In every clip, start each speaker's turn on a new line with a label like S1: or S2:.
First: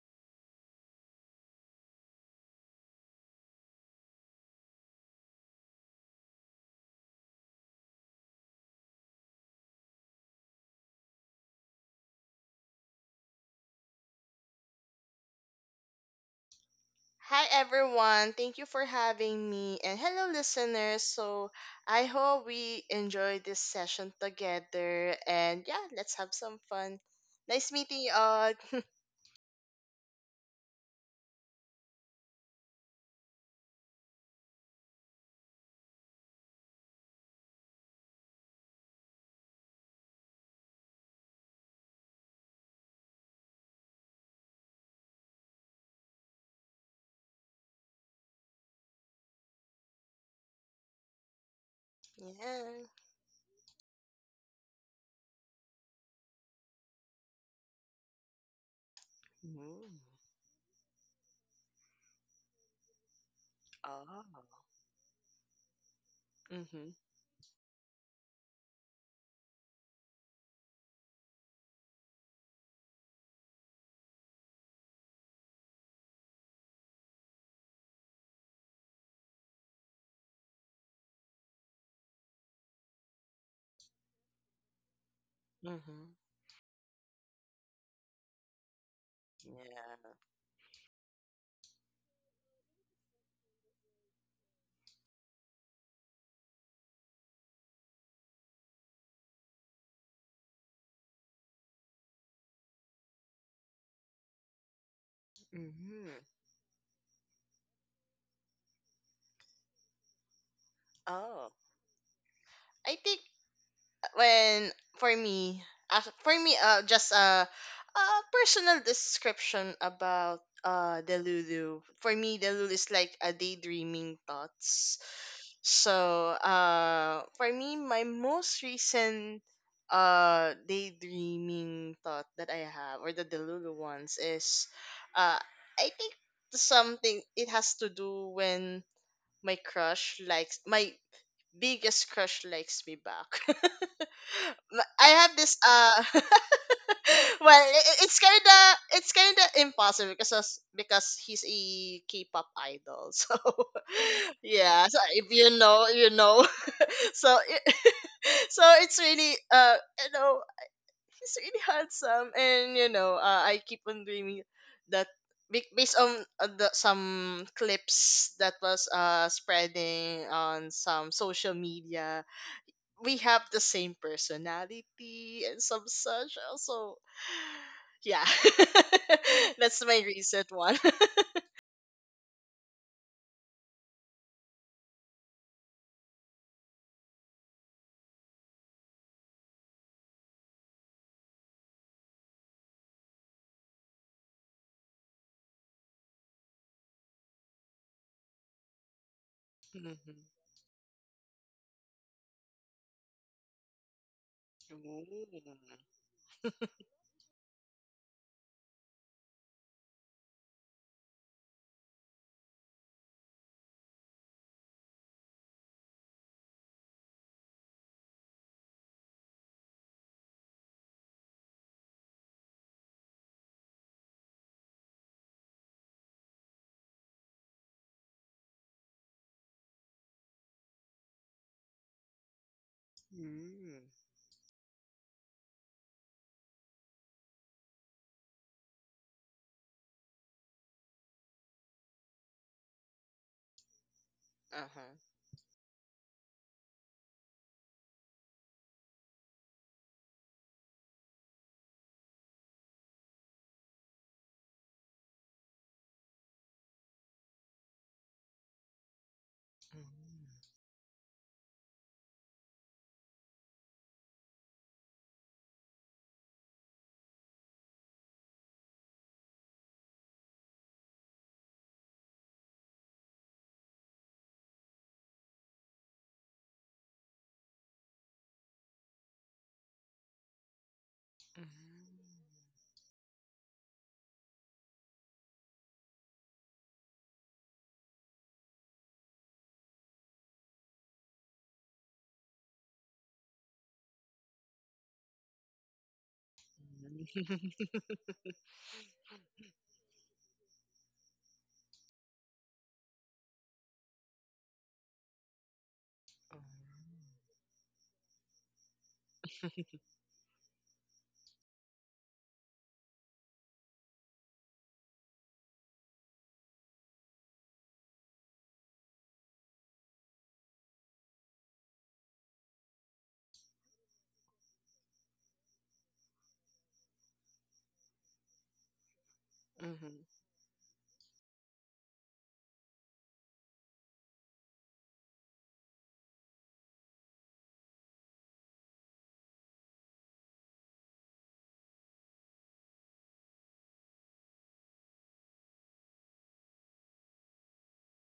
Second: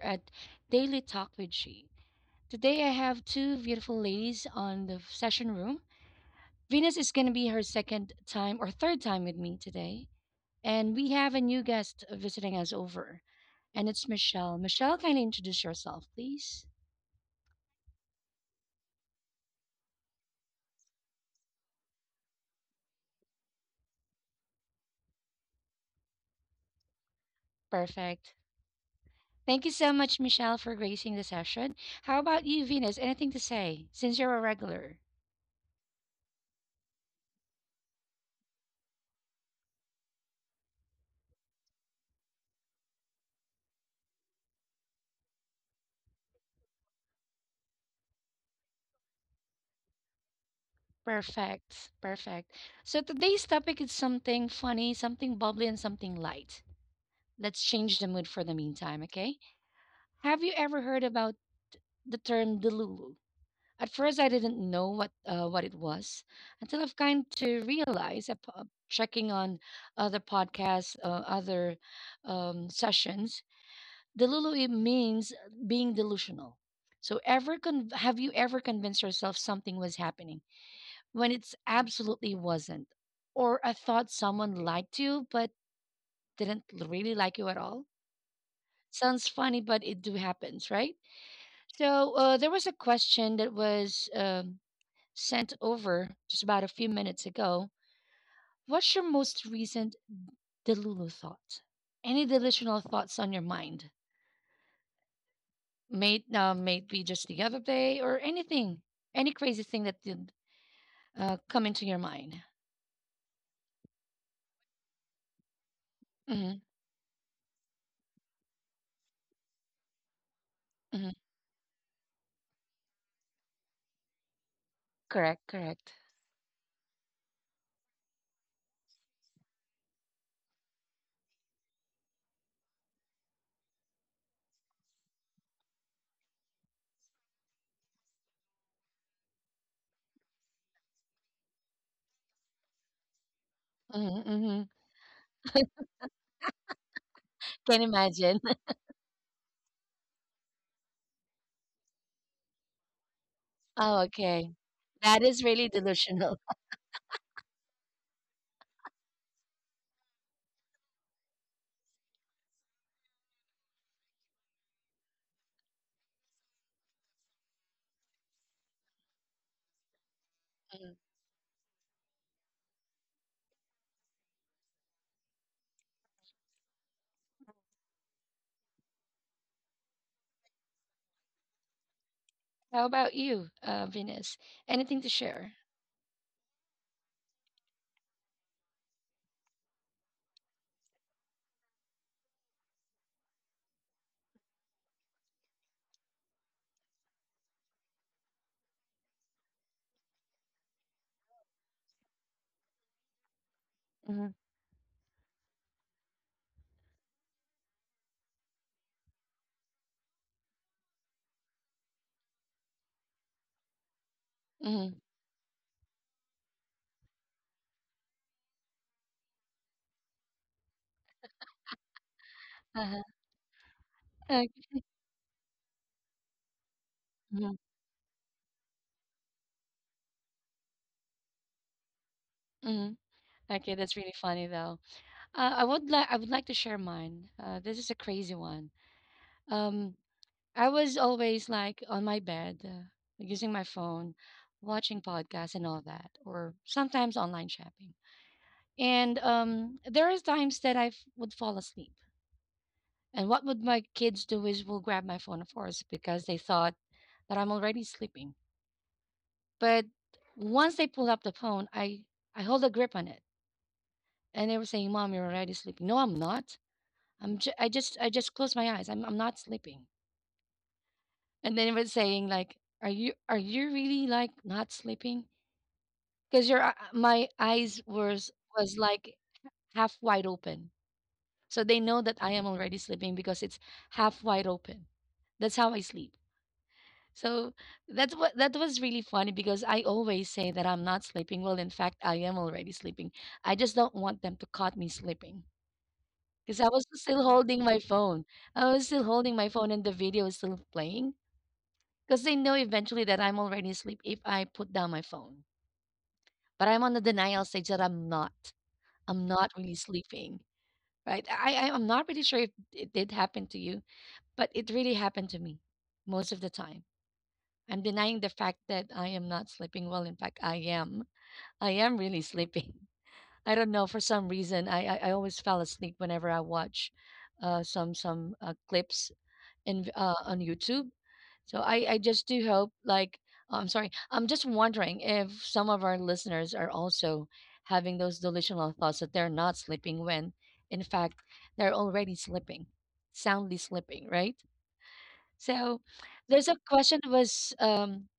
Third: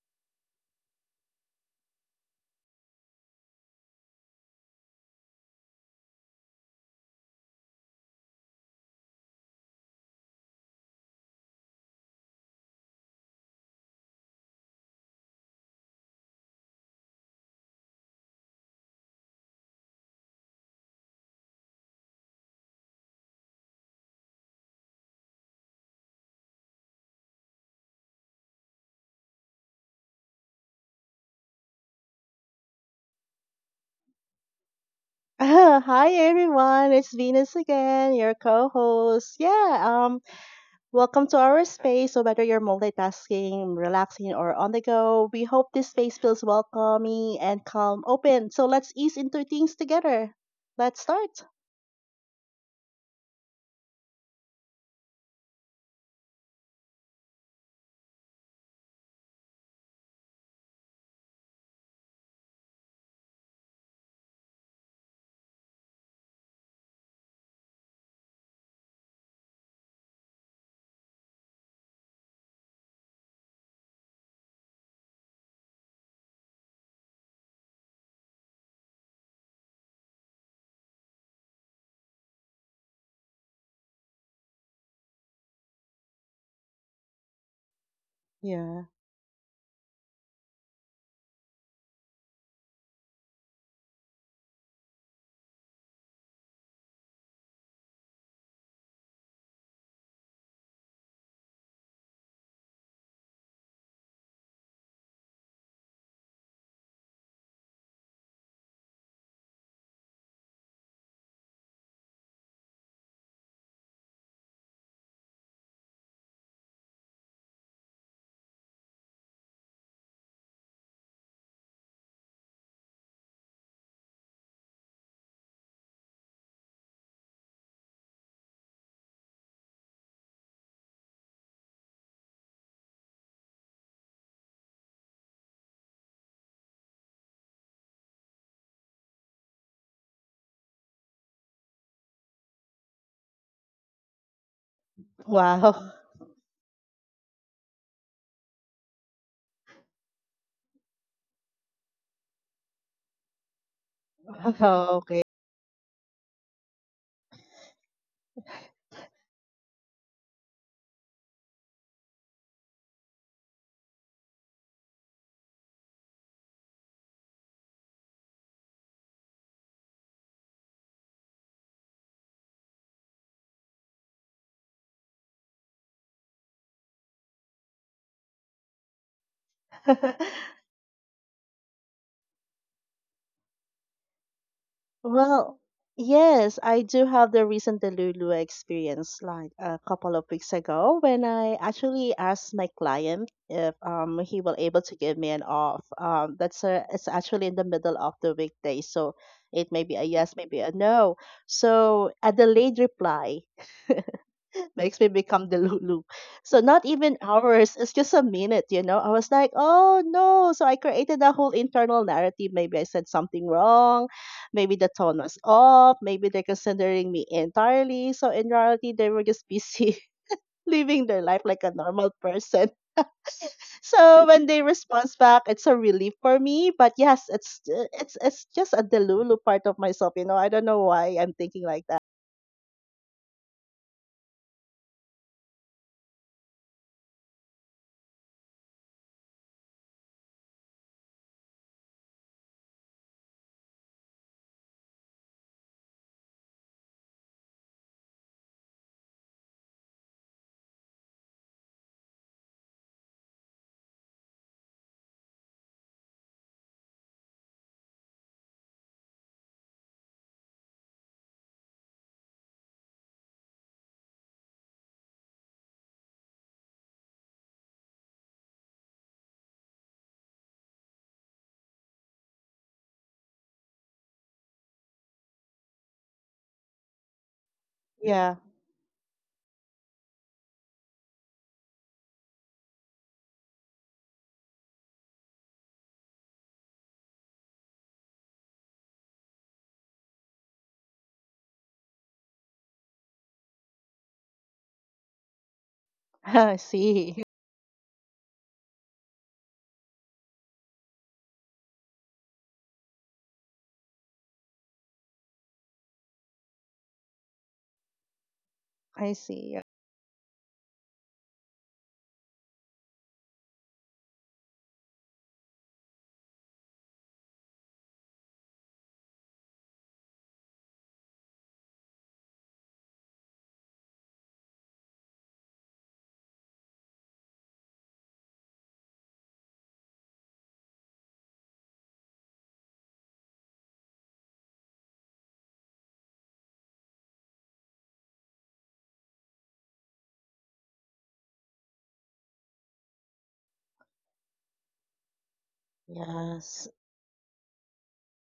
S1: at Daily Talk with She. Today, I have two beautiful ladies on the session room. Venus is going to be her second time or third time with me today. And we have a new guest visiting us over, and it's Michelle. Michelle, kindly introduce yourself, please.
S2: Hi everyone, thank you for having me, and hello listeners. So I hope we enjoy this session together, and yeah, let's have some fun. Nice meeting you
S1: Perfect.
S2: all.
S1: Thank you so much, Michelle, for gracing the session. How about you, Venus? Anything to say since you're a regular?
S3: Hi everyone, it's Venus again, your co-host. Yeah, Welcome to our space. So whether you're multitasking, relaxing, or on the go, we hope this space feels welcoming and calm, open. So let's ease into things together. Let's start.
S1: Perfect. Perfect.
S2: Yeah.
S1: So today's topic is something funny, something bubbly, and something light. Let's change the mood for the meantime, okay?
S2: Mm.
S1: Have you ever heard about the term Delulu? At first,
S2: Oh.
S1: I didn't know what it was until
S2: Mhm.
S1: I've kind to realize, checking on other podcasts, other sessions, Delulu it means being delusional. So, have you ever convinced yourself something was happening, when it's absolutely wasn't, or I thought someone liked you but
S2: Mhm.
S1: didn't really like you at all.
S3: Yeah.
S1: Sounds funny, but it
S2: Yeah.
S1: do happens, right? So there was a question that was sent over just about a few minutes ago. What's your most recent Delulu thought? Any delusional thoughts on your mind?
S2: Mhm.
S1: Maybe just the other day or anything, any crazy thing that did
S2: Oh,
S1: come into your mind.
S2: I think when for me as for
S1: hmm
S2: me, just a personal description about,
S1: hmm
S2: the lulu. For me, the lulu is like a daydreaming thoughts.
S1: Correct, correct.
S2: So, for me, my most recent daydreaming thought that I have, or the delulu ones, is, uh I think something. It has to do when my biggest crush likes me back.
S1: Mm-hmm, mm-hmm.
S2: I have this,
S3: Wow.
S2: well,
S1: Can
S2: it's
S1: imagine.
S2: kind of, impossible, because he's a K-pop idol. So
S1: Oh, okay.
S2: yeah, so
S3: Okay.
S1: That
S2: if
S1: is
S2: you
S1: really
S2: know, you
S1: delusional.
S2: know. so i- so it's really, you know he's really handsome. And I keep on dreaming that, based on, some clips that was spreading on
S1: Mm.
S2: some social media. We have the same personality and some such. Also, yeah, that's my recent one.
S1: How about you, Venus? Anything to
S3: Well,
S1: share?
S3: yes, I do have the recent Delulu experience like a couple of weeks ago when I actually asked my client if he will able to give me an off. That's it's actually in the middle of the weekday, so it may be a
S2: Mhm.
S3: yes, maybe a no. So a delayed reply
S1: Mm-hmm.
S3: makes me
S2: Ooh.
S3: become the Lulu. So not even hours, it's just a minute, you know. I was like, oh no. So I created a whole internal narrative. Maybe I said something wrong. Maybe the
S1: Mm-hmm.
S3: tone was off. Maybe they're considering me entirely. So in reality, they were just busy living their life like a normal person.
S1: Uh-huh.
S3: So when
S1: Okay.
S3: they respond back, it's a relief for me. But yes,
S1: Mhm,
S3: it's just a delulu part of myself, you know. I don't know why I'm thinking like that.
S1: mhm. Okay,
S2: Mm.
S1: that's really funny though. I would like to share mine. This is a crazy one. Um, I was always like on my bed, using my phone,
S2: Uh-huh.
S1: watching podcasts and all that, or sometimes online shopping. And there is times that I would fall asleep. And what would my kids do is will grab my phone, of course, because they thought that I'm already sleeping. But
S2: Mm.
S1: once they pulled up the phone, I hold a grip on it, and they were saying, "Mom, you're already sleeping." No, I'm not. I just closed my eyes. I'm not sleeping. And then it was saying like, "Are you really like not sleeping?" Because my eyes was
S3: Yeah.
S1: was like half wide open, so they know that I am already sleeping because it's half wide open. That's how I sleep. So that was really funny because I always say that I'm not sleeping. Well, in fact, I am already sleeping. I just don't want them to caught me sleeping
S3: I
S1: because I was
S3: see.
S1: still
S2: Mhm.
S1: holding my phone. I was still holding my phone and the video is still playing because they know eventually that I'm already asleep if I put down my phone. But I'm on the denial stage that I'm not.
S3: I
S1: I'm not
S3: see.
S1: really sleeping, right? I'm not really sure if it did happen to you, but it really happened to me most of the time I'm denying the fact that I am not sleeping well. In fact, I am. I am really sleeping. I don't know. For some reason, I always fell asleep whenever I watch some clips in
S2: Mhm.
S1: on YouTube. So I just do hope like oh, I'm sorry. I'm just wondering if some of our listeners are also having those delusional thoughts that they're not sleeping when, in fact, they're already sleeping, soundly sleeping, right? So there's a
S3: Yes.
S1: question that was um,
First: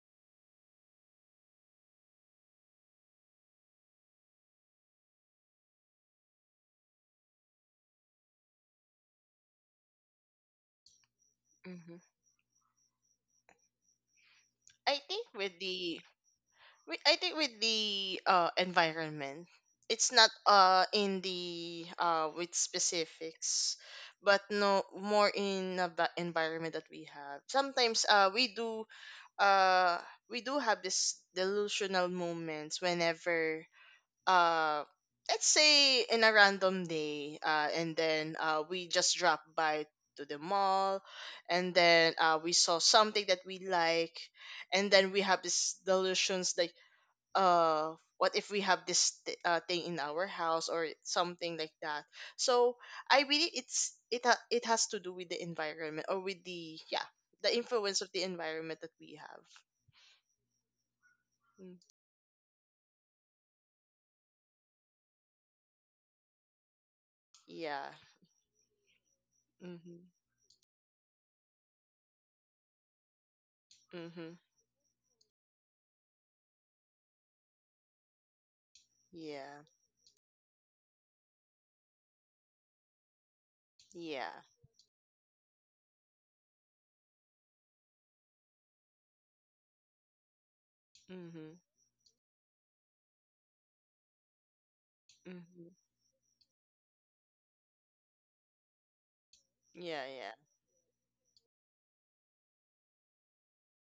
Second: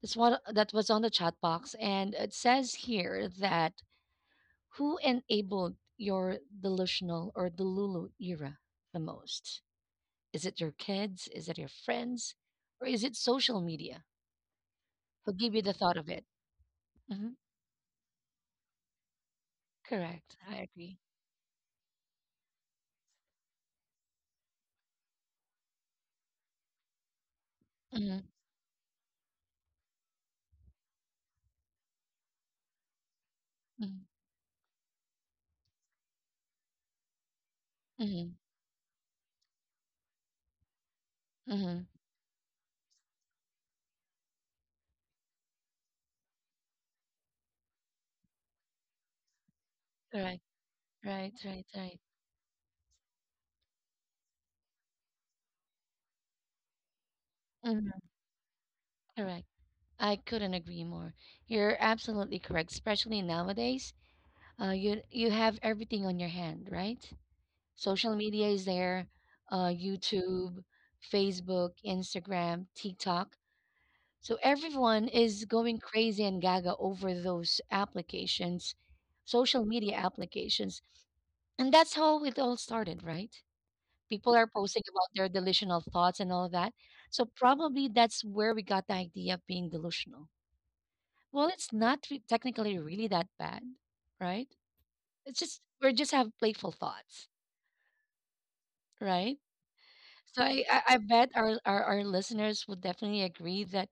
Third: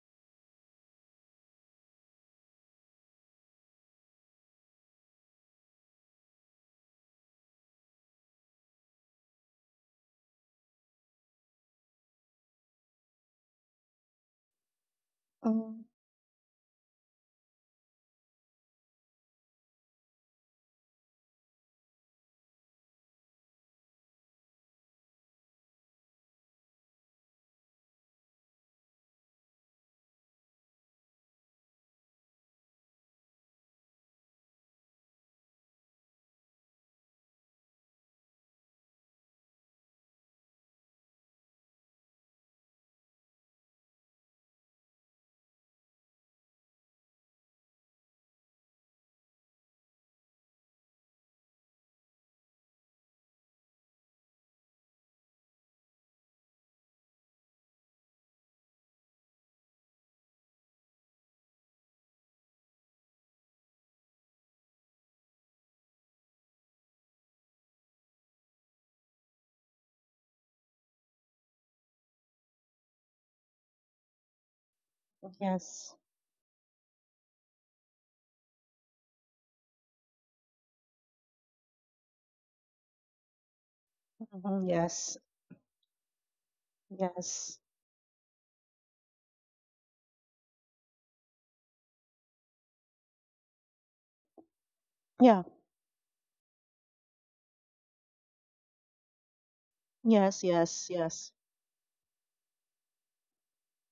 S1: that's what that was on the chat box, and it says here that who enabled your delusional or delulu era the most? Is it your kids? Is it your
S2: Mhm.
S1: friends? Or is it social media?
S2: I think
S1: Who give
S2: with
S1: you the
S3: Mm,
S1: thought
S2: the
S1: of it?
S2: We, I
S1: hmm
S2: think with the, environment. It's not,
S1: Correct. I agree.
S2: in the with specifics, but no more in, the environment that we have. Sometimes,
S1: hmm
S2: uh we do have this delusional moments whenever, uh let's say in a random day, and
S1: hmm
S2: then, we just drop by to the mall, and
S1: hmm
S2: then, we saw something that we like, and then we have these delusions that, what if we have this, thing in our
S1: Correct.
S2: house, or
S1: Right.
S2: something
S1: Right.
S2: like
S1: Right.
S2: that. So I believe it has to do with the environment, or with the, yeah, the
S1: hmm
S2: influence of the environment that we have.
S1: Correct. I couldn't agree more.
S2: Mm.
S1: You're absolutely correct, especially nowadays. You have everything on your hand, right?
S2: Yeah.
S1: Social media is there,
S2: Mhm.
S1: YouTube, Facebook, Instagram, TikTok.
S2: Mhm.
S1: So everyone is going
S3: yes.
S1: crazy and gaga over those applications,
S2: Yeah.
S1: social media applications. And that's how it all started, right? People
S2: Yeah.
S1: are
S3: Mhm,
S1: posting about
S3: yes.
S1: their delusional thoughts and all of that. So
S3: Yes.
S1: probably that's where we got the idea of being delusional. Well,
S2: Mhm.
S1: it's not re- technically really that bad, right? It's
S3: Yeah.
S1: just,
S2: Mhm.
S1: we are just have playful thoughts, right?
S2: Yeah. Yeah.
S3: Yes.
S1: So I, I
S3: Yes.
S1: I
S3: Yes.
S1: bet our listeners would definitely agree that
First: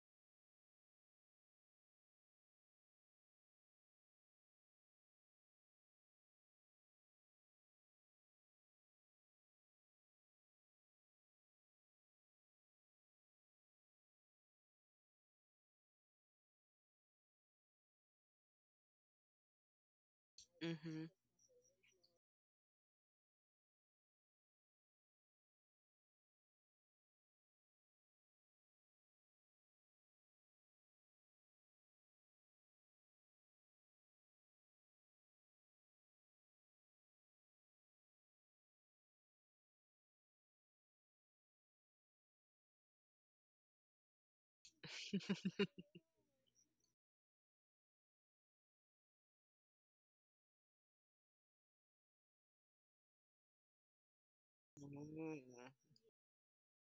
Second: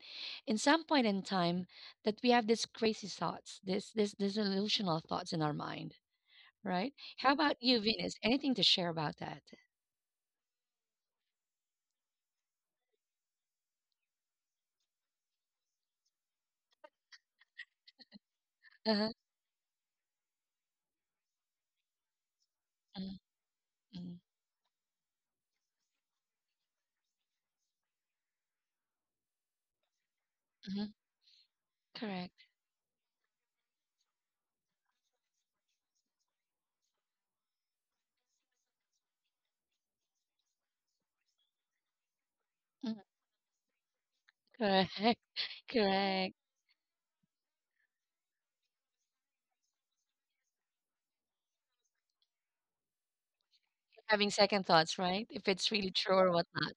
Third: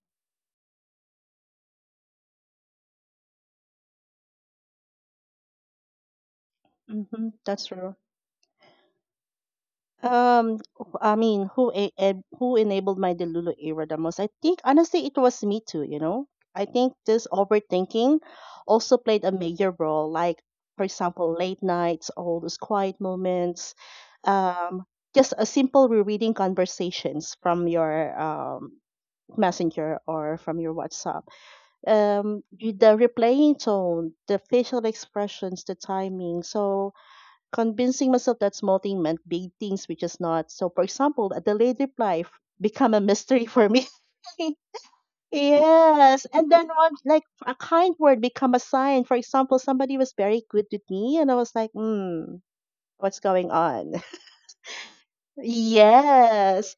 S1: in some point in time that we have these crazy thoughts, this delusional thoughts in our mind, right?
S3: Mm-hmm.
S1: How about
S3: That's
S1: you,
S3: true.
S1: Venus? Anything to share about that?
S3: I mean, who enabled my Delulu era the most? I think honestly, it was me too. You know, I think this overthinking also
S1: Uh-huh.
S3: played a major role. Like, for
S2: Mhm.
S3: example, late nights, all those quiet moments,
S1: Mm-hmm.
S3: um, just a simple rereading conversations from your messenger or from your WhatsApp
S1: Correct.
S3: the replaying tone, the facial expressions, the timing. So convincing myself that small thing meant big things, which is not. So for example, a delayed reply become
S1: Mm,
S3: a mystery for me.
S1: correct.
S2: Mm.
S3: Yes,
S1: Correct.
S3: and then one like a kind word become a sign. For example, somebody was very good with me, and I was like, "Hmm, what's going on?"
S1: Having second thoughts, right? If it's really true or whatnot.
S3: Yes,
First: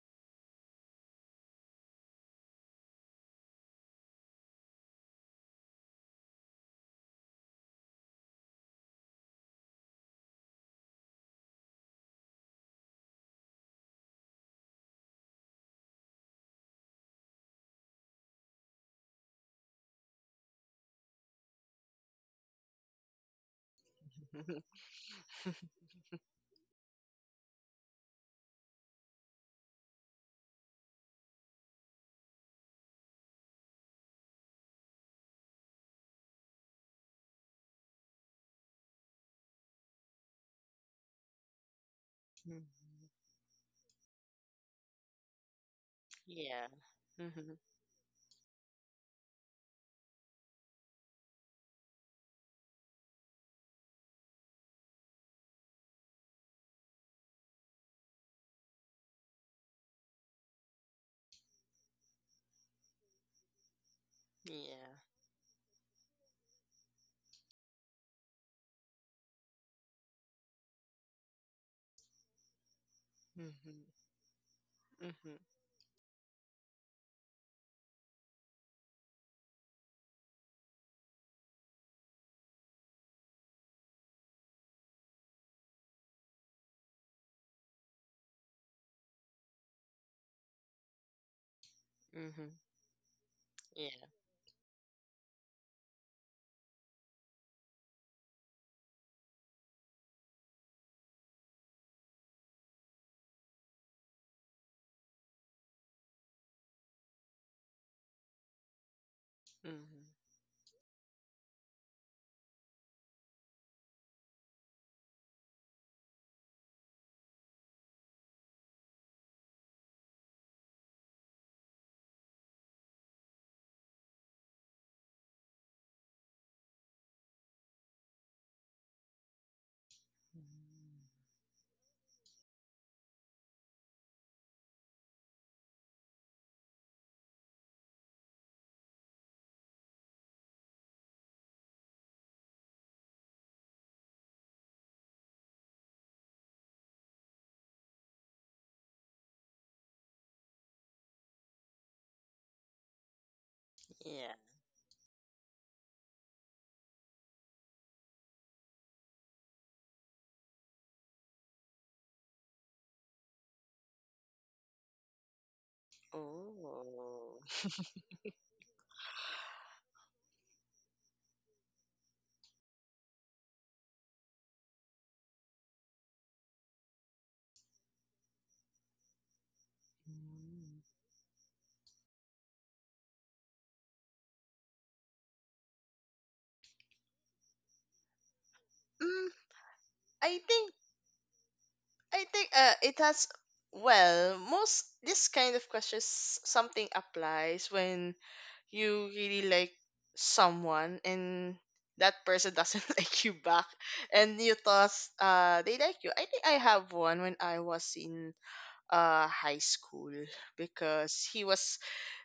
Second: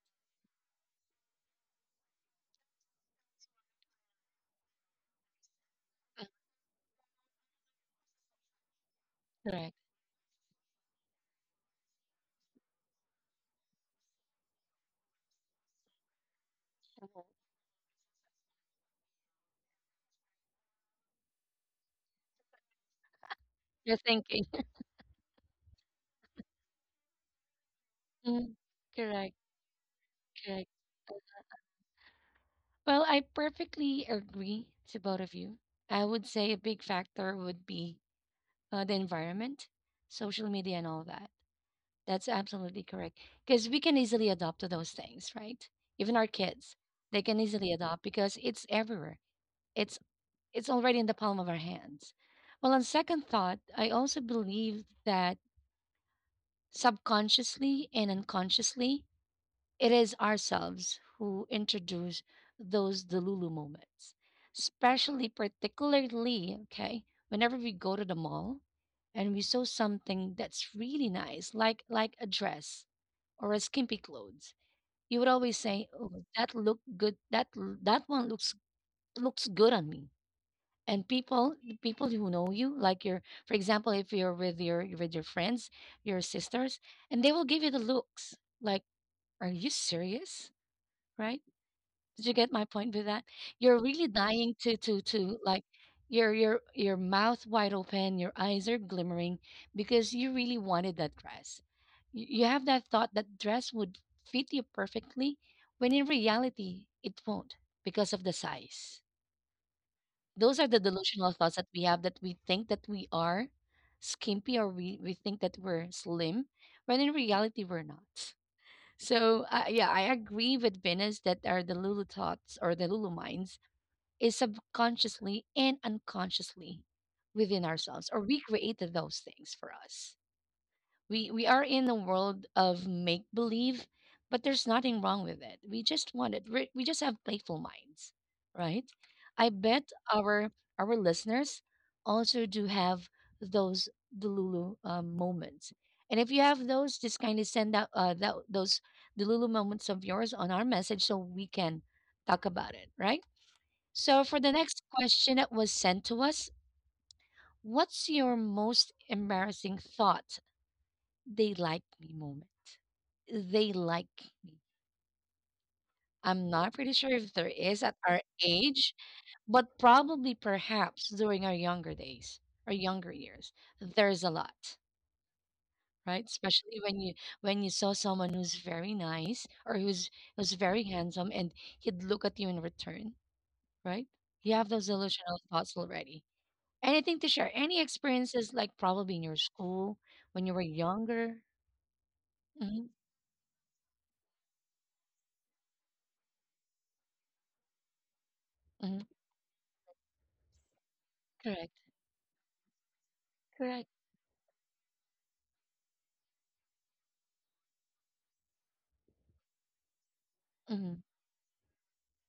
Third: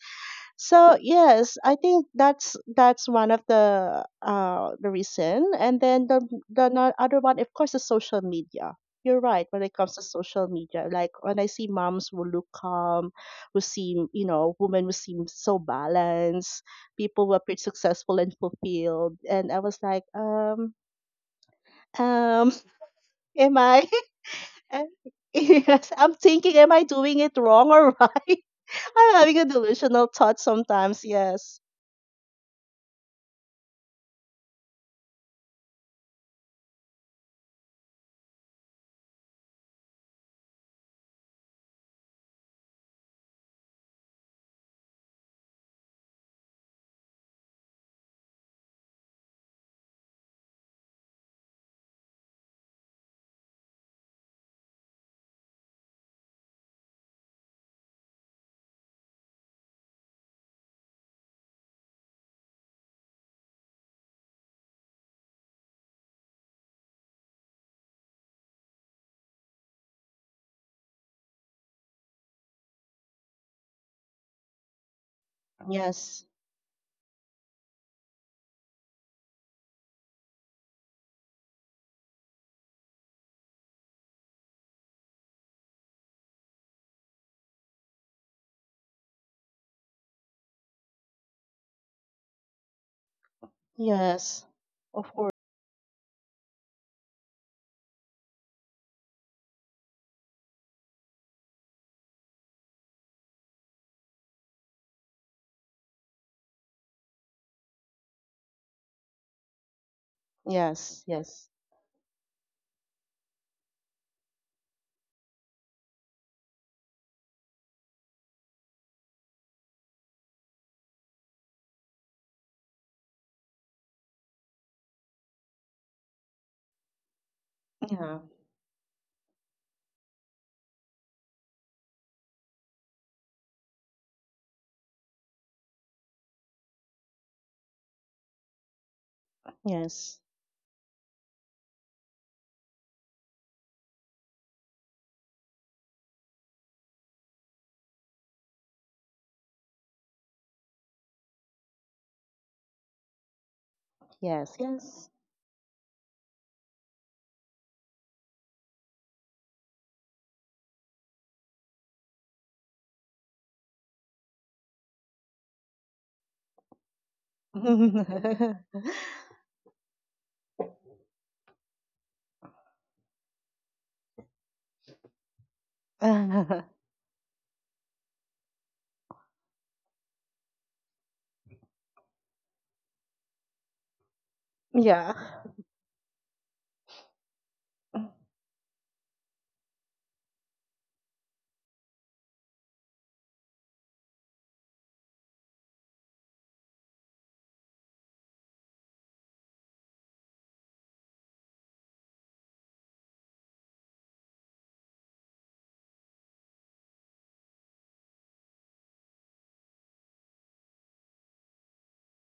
S3: so yes, I think that's one of the reason. And then the other one, of course, is social media. You're right when it
S1: Correct.
S3: comes to social media. Like when I see moms who look calm, who seem you know women who seem so balanced,
S1: Mhm.
S3: people who appear successful and fulfilled, and I was like, um, am I?
S1: You're thinking.
S3: Yes, I'm thinking, am I doing it wrong or right?
S1: Mm,
S3: I'm having
S1: correct.
S3: a delusional thought
S1: Correct.
S3: sometimes. Yes,
S1: Well, I perfectly agree to both of you. I would say a big factor would be the environment, social media, and all that. That's
S2: Mhm.
S1: absolutely correct. Because we can easily adopt to those things, right? Even our
S2: Yeah.
S1: kids, they can
S2: Mhm.
S1: easily adopt because it's everywhere. It's it's already in the palm of our hands. Well, on second thought, I also believe that subconsciously and unconsciously, it is ourselves who introduce those Delulu moments.
S2: Yeah.
S1: Especially, particularly, okay, whenever we go to the mall and we saw something that's really nice, like a dress or a
S2: Mhm.
S1: skimpy clothes, you would
S2: Mhm.
S1: always say,
S3: yes.
S1: "Oh, that look good. That one looks good on me." And people who know you, like your, for example, if you're with your friends, your sisters, and they will give you the looks like, "Are you serious?" Right? Did you get
S2: Mhm.
S1: my point with that? You're
S2: Yeah.
S1: really
S3: Yes.
S1: dying to
S3: Of course.
S1: like your mouth wide open, your eyes are glimmering because you really wanted that dress. You have that thought that dress would fit you perfectly, when in reality it won't because of the size.
S2: Mhm.
S1: Those are the
S3: Yes.
S1: delusional
S3: Yes.
S1: thoughts that we have that we think that we are skimpy or we think that we're slim, when in reality we're not. So yeah, I agree with Venus that are the Lulu thoughts or the Lulu minds is subconsciously and unconsciously within ourselves,
S3: Yeah.
S1: or we created those things for us. We are in a world of make believe, but there's nothing wrong with it. We just want it. We just have playful minds, right? I bet
S3: Yes.
S1: our listeners also do have those Delulu moments. And if you have those, just kindly send out those Delulu moments of yours on our message so we can talk about it, right? So for the
S3: Yes.
S1: next
S3: Yes.
S1: question that was sent to us, what's your most embarrassing thought they like me moment. They like me. I'm not pretty sure if
S2: Oh.
S1: there is at our age, but probably perhaps during our younger years, there's a lot, right? Especially when you saw someone who's very nice or who's
S2: Mm.
S1: very handsome and he'd look at you in return, right? You have those
S3: yeah.
S1: illusional thoughts already. Anything to share? Any experiences like probably in
S2: Mm,
S1: your school
S2: I
S1: when you were
S2: think
S1: younger?
S2: I think,
S1: hmm
S2: it has, well, most this kind of questions something applies when
S1: hmm
S2: you really like someone, and
S1: Correct.
S2: that person doesn't like you back,
S1: Correct.
S2: and you thought they like you. I think I have one when I was in, high school,
S1: Mhm.
S2: because he was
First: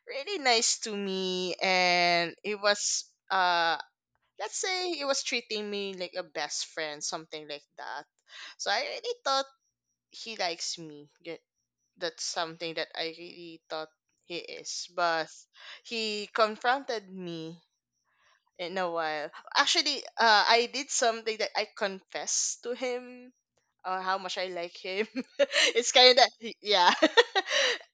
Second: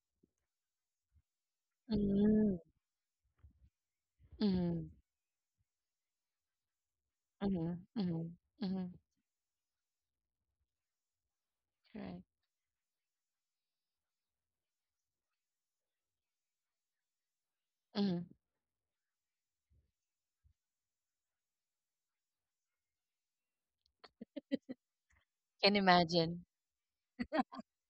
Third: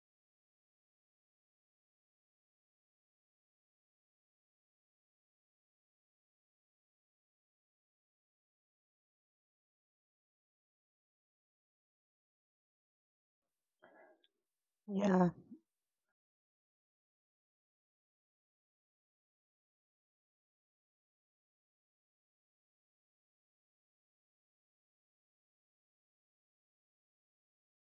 S2: really nice to me, and
S1: Mm.
S2: it was, uh let's
S1: Mhm.
S2: say, he was treating me like a best friend, something like
S1: Mhm.
S2: that.
S1: Mhm.
S2: So I
S1: Mhm.
S2: really thought he likes me.
S1: Correct.
S2: That's something that I really thought he is. But
S3: Yeah.
S2: he confronted me
S1: Mhm.
S2: in a while. Actually, I did something that I confessed to him, how much I like him.
S1: Can
S2: It's kind of,
S1: imagine.
S2: yeah.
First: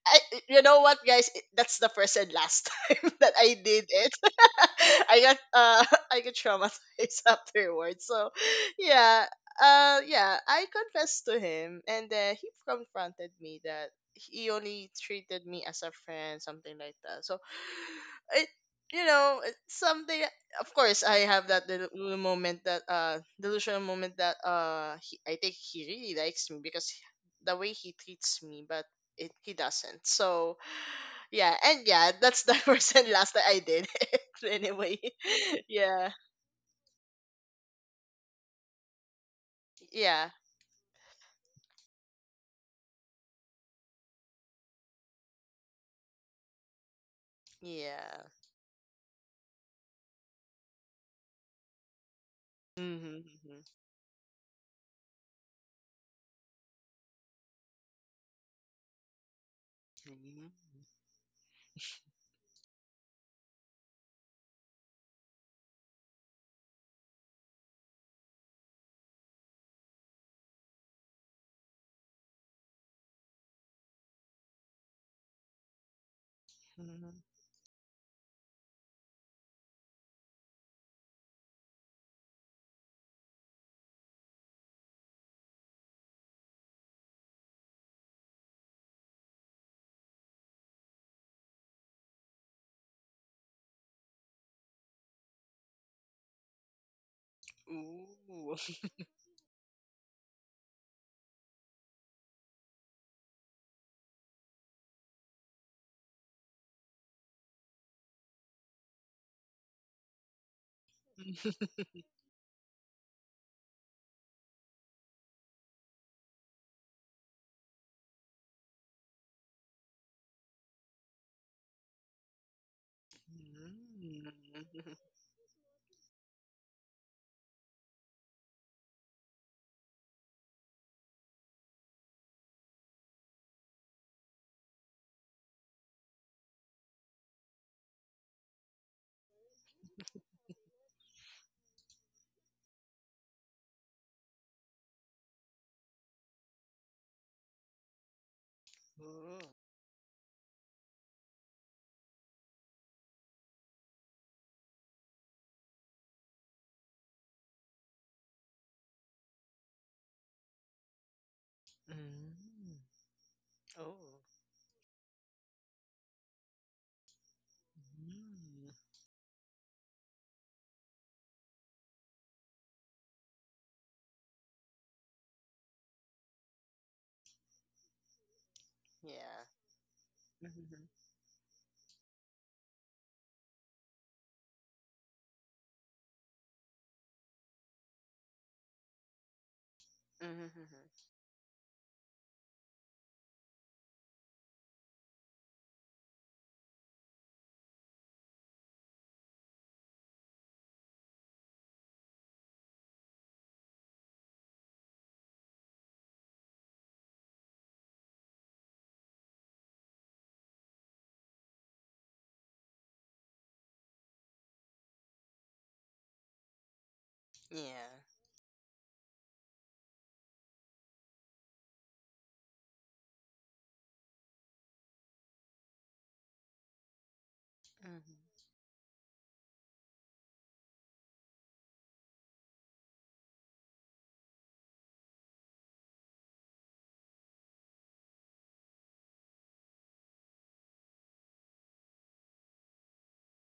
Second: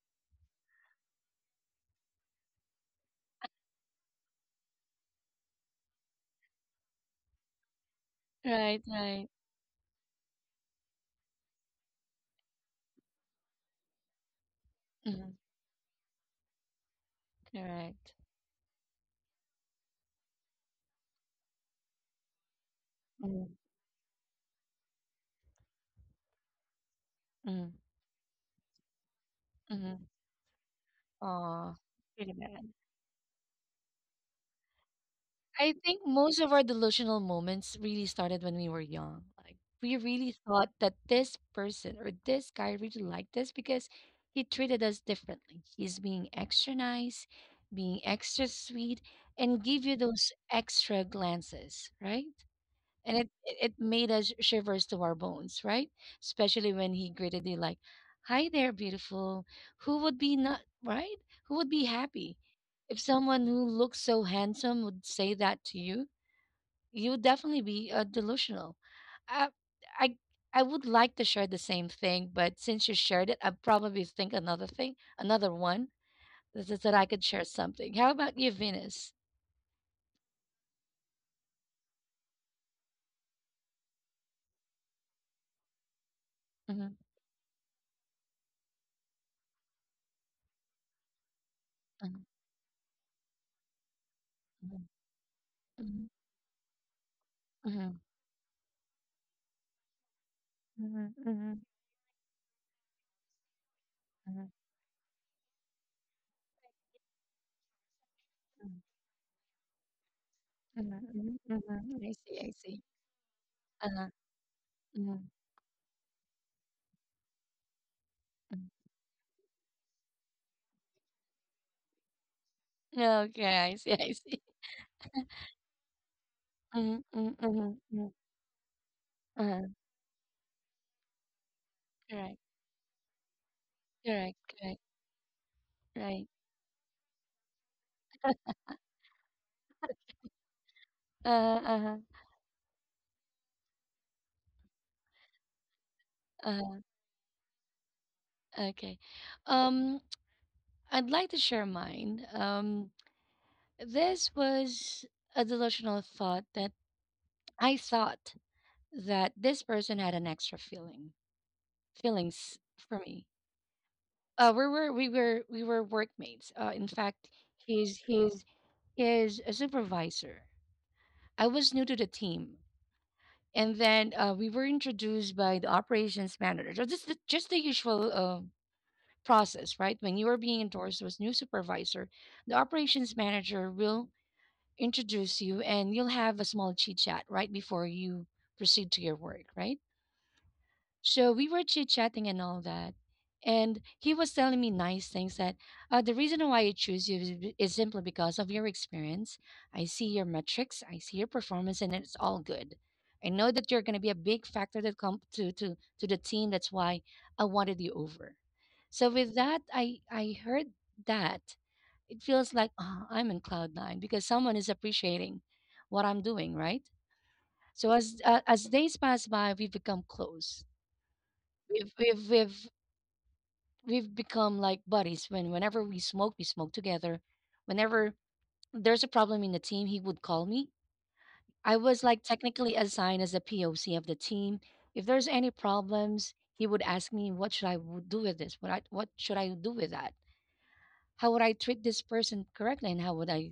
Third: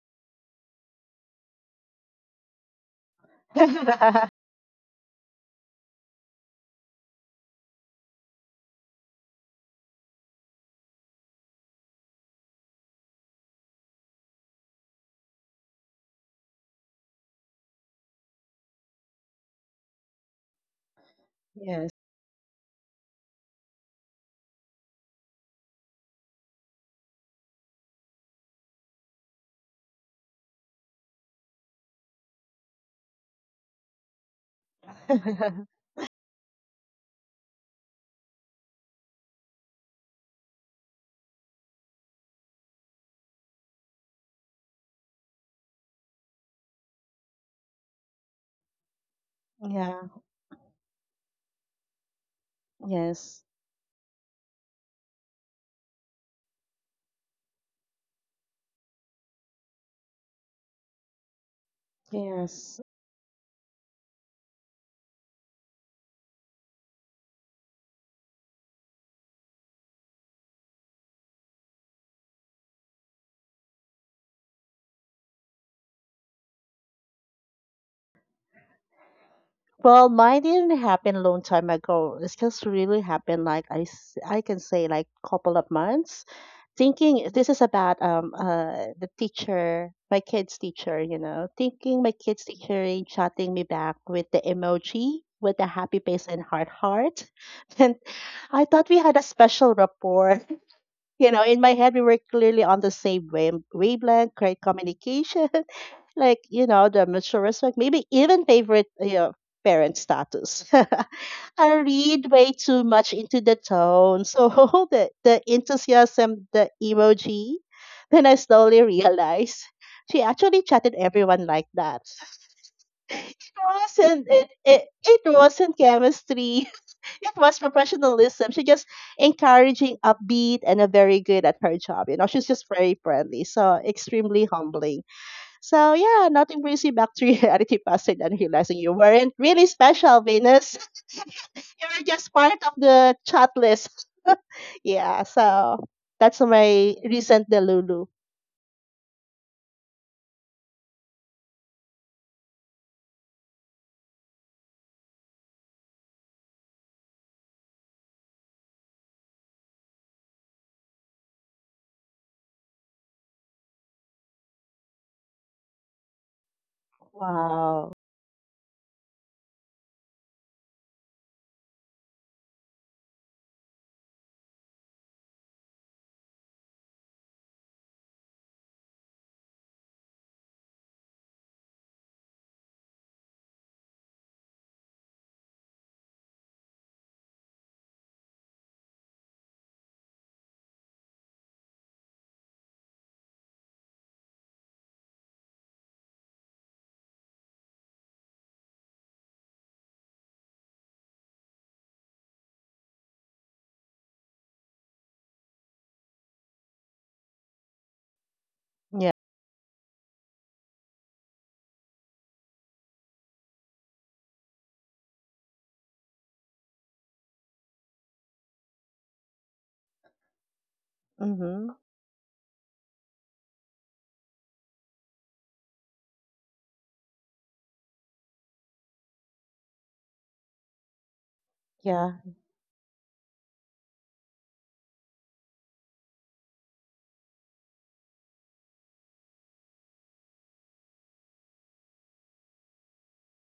S2: I, you know what, guys? That's the first and last time that I did it. I got, I got traumatized afterwards. So
S1: Right.
S2: yeah,
S1: Right.
S2: yeah, I confessed to him, and then he confronted me that he only
S1: Mhm.
S2: treated me as a friend, something like that. So
S1: Correct.
S2: it, it's something. Of course I have that
S3: yes.
S2: little moment, that,
S1: Mhm.
S2: delusional moment, that, he, I think he really likes me because the way
S1: Mhm.
S2: he treats me, but he doesn't.
S1: Mhm.
S2: So yeah,
S1: Aw,
S2: and yeah,
S1: pretty
S2: that's the
S1: bad.
S2: first and last that I did it. Anyway,
S1: I think
S2: yeah,
S1: most of our delusional moments really started when we were young. Like we
S2: yeah,
S1: really thought that this person or this guy really liked us because he treated us differently. He's being extra nice, being
S2: yeah.
S1: extra sweet, and give
S3: yeah.
S1: you those extra glances, right? And it
S3: Yes.
S1: it
S2: Mm-hmm.
S1: it made us shivers to our bones, right? Especially when he greeted you like, "Hi there, beautiful." Who would be not right? Who would be happy
S3: Yes.
S1: if someone who looks so handsome would say that to you? You would definitely be delusional. I, I I would like to share the same thing, but since you shared it, I probably think another thing, another one that I
S2: Mm-hmm.
S1: could share something. How about you, Venus?
S3: Well, mine didn't happen a long time ago. It's just really happened like I can say like couple of months.
S1: Mm-hmm,
S3: Thinking this is about the teacher, my kid's teacher, you know. Thinking my
S1: mm-hmm,
S3: kid's teacher is chatting me back with the emoji with the happy
S1: mm-hmm,
S3: face and heart.
S1: mm-hmm,
S3: And
S2: Ooh.
S3: I thought we had a special rapport,
S1: mm-hmm, mm-hmm,
S3: you know,
S1: mm-hmm,
S3: in my head, we were clearly on the same wavelength,
S1: mm-hmm.
S3: great communication, like, you know, the mutual respect, maybe even favorite, you know, parent status.
S1: Mhm, mhm,
S3: I
S1: mhm. I
S3: read
S1: see, I
S3: way
S1: see.
S3: too much into the
S1: Uh-huh.
S3: tone. So
S1: Mhm,
S3: the enthusiasm, the emoji, then I
S1: mhm.
S3: slowly realized she actually chatted everyone like that. It
S1: Okay, I see, I
S3: wasn't,
S1: see.
S2: Mm.
S3: it wasn't chemistry,
S1: Mhm, mhm,
S3: it was
S1: mhm, mhm.
S3: professionalism. She just
S1: Uh-huh.
S3: encouraging, upbeat, and a very good at her job. You know,
S1: Correct,
S3: she's just very friendly, so
S1: correct,
S3: extremely
S1: correct.
S3: humbling. So
S1: Right.
S3: yeah, nothing brings you back to reality faster than realizing you weren't really special, Venus.
S1: Uh-huh,
S3: You
S1: uh-huh,
S3: were just part of the chat list. Yeah, so that's
S1: uh-huh.
S3: my recent Delulu.
S1: Okay.
S2: Ooh.
S1: Um, I'd like to share mine. This was a delusional thought that I thought that this person had an feelings
S2: Mm.
S1: for me.
S2: Oh.
S1: We were workmates. In fact,
S3: Wow.
S1: he's
S2: Mm.
S1: is a supervisor I was new to the team. And then we were introduced by the operations manager. So just the usual
S2: Yeah.
S1: process, right? When you are being
S2: Mhm.
S1: endorsed as new supervisor, the operations manager will introduce you and you'll have a small chit chat right before you proceed to your work, right?
S2: Mhm.
S1: So we were chit chatting and all that. And he was telling me nice things that the reason why I choose you is, is simply because of your experience. I see your metrics, I see your performance, and it's all good. I know that you're going to be a big factor that come to the team. That's why I wanted you over. So
S3: Yeah.
S1: with that, I heard that it feels like, oh, I'm in cloud nine because someone is appreciating what I'm doing, right? So
S2: Yeah.
S1: as days pass by, we become close.
S3: Mm-hmm.
S1: We've we've we've we've become like buddies. Whenever we smoke together. Whenever
S2: Mhm.
S1: there's a problem in the team, he would call me. I was
S3: Yeah.
S1: like technically assigned as a POC of the team. If there's any problems, he would ask me, "What should do with this? What should I do with that? How would I treat this person correctly, and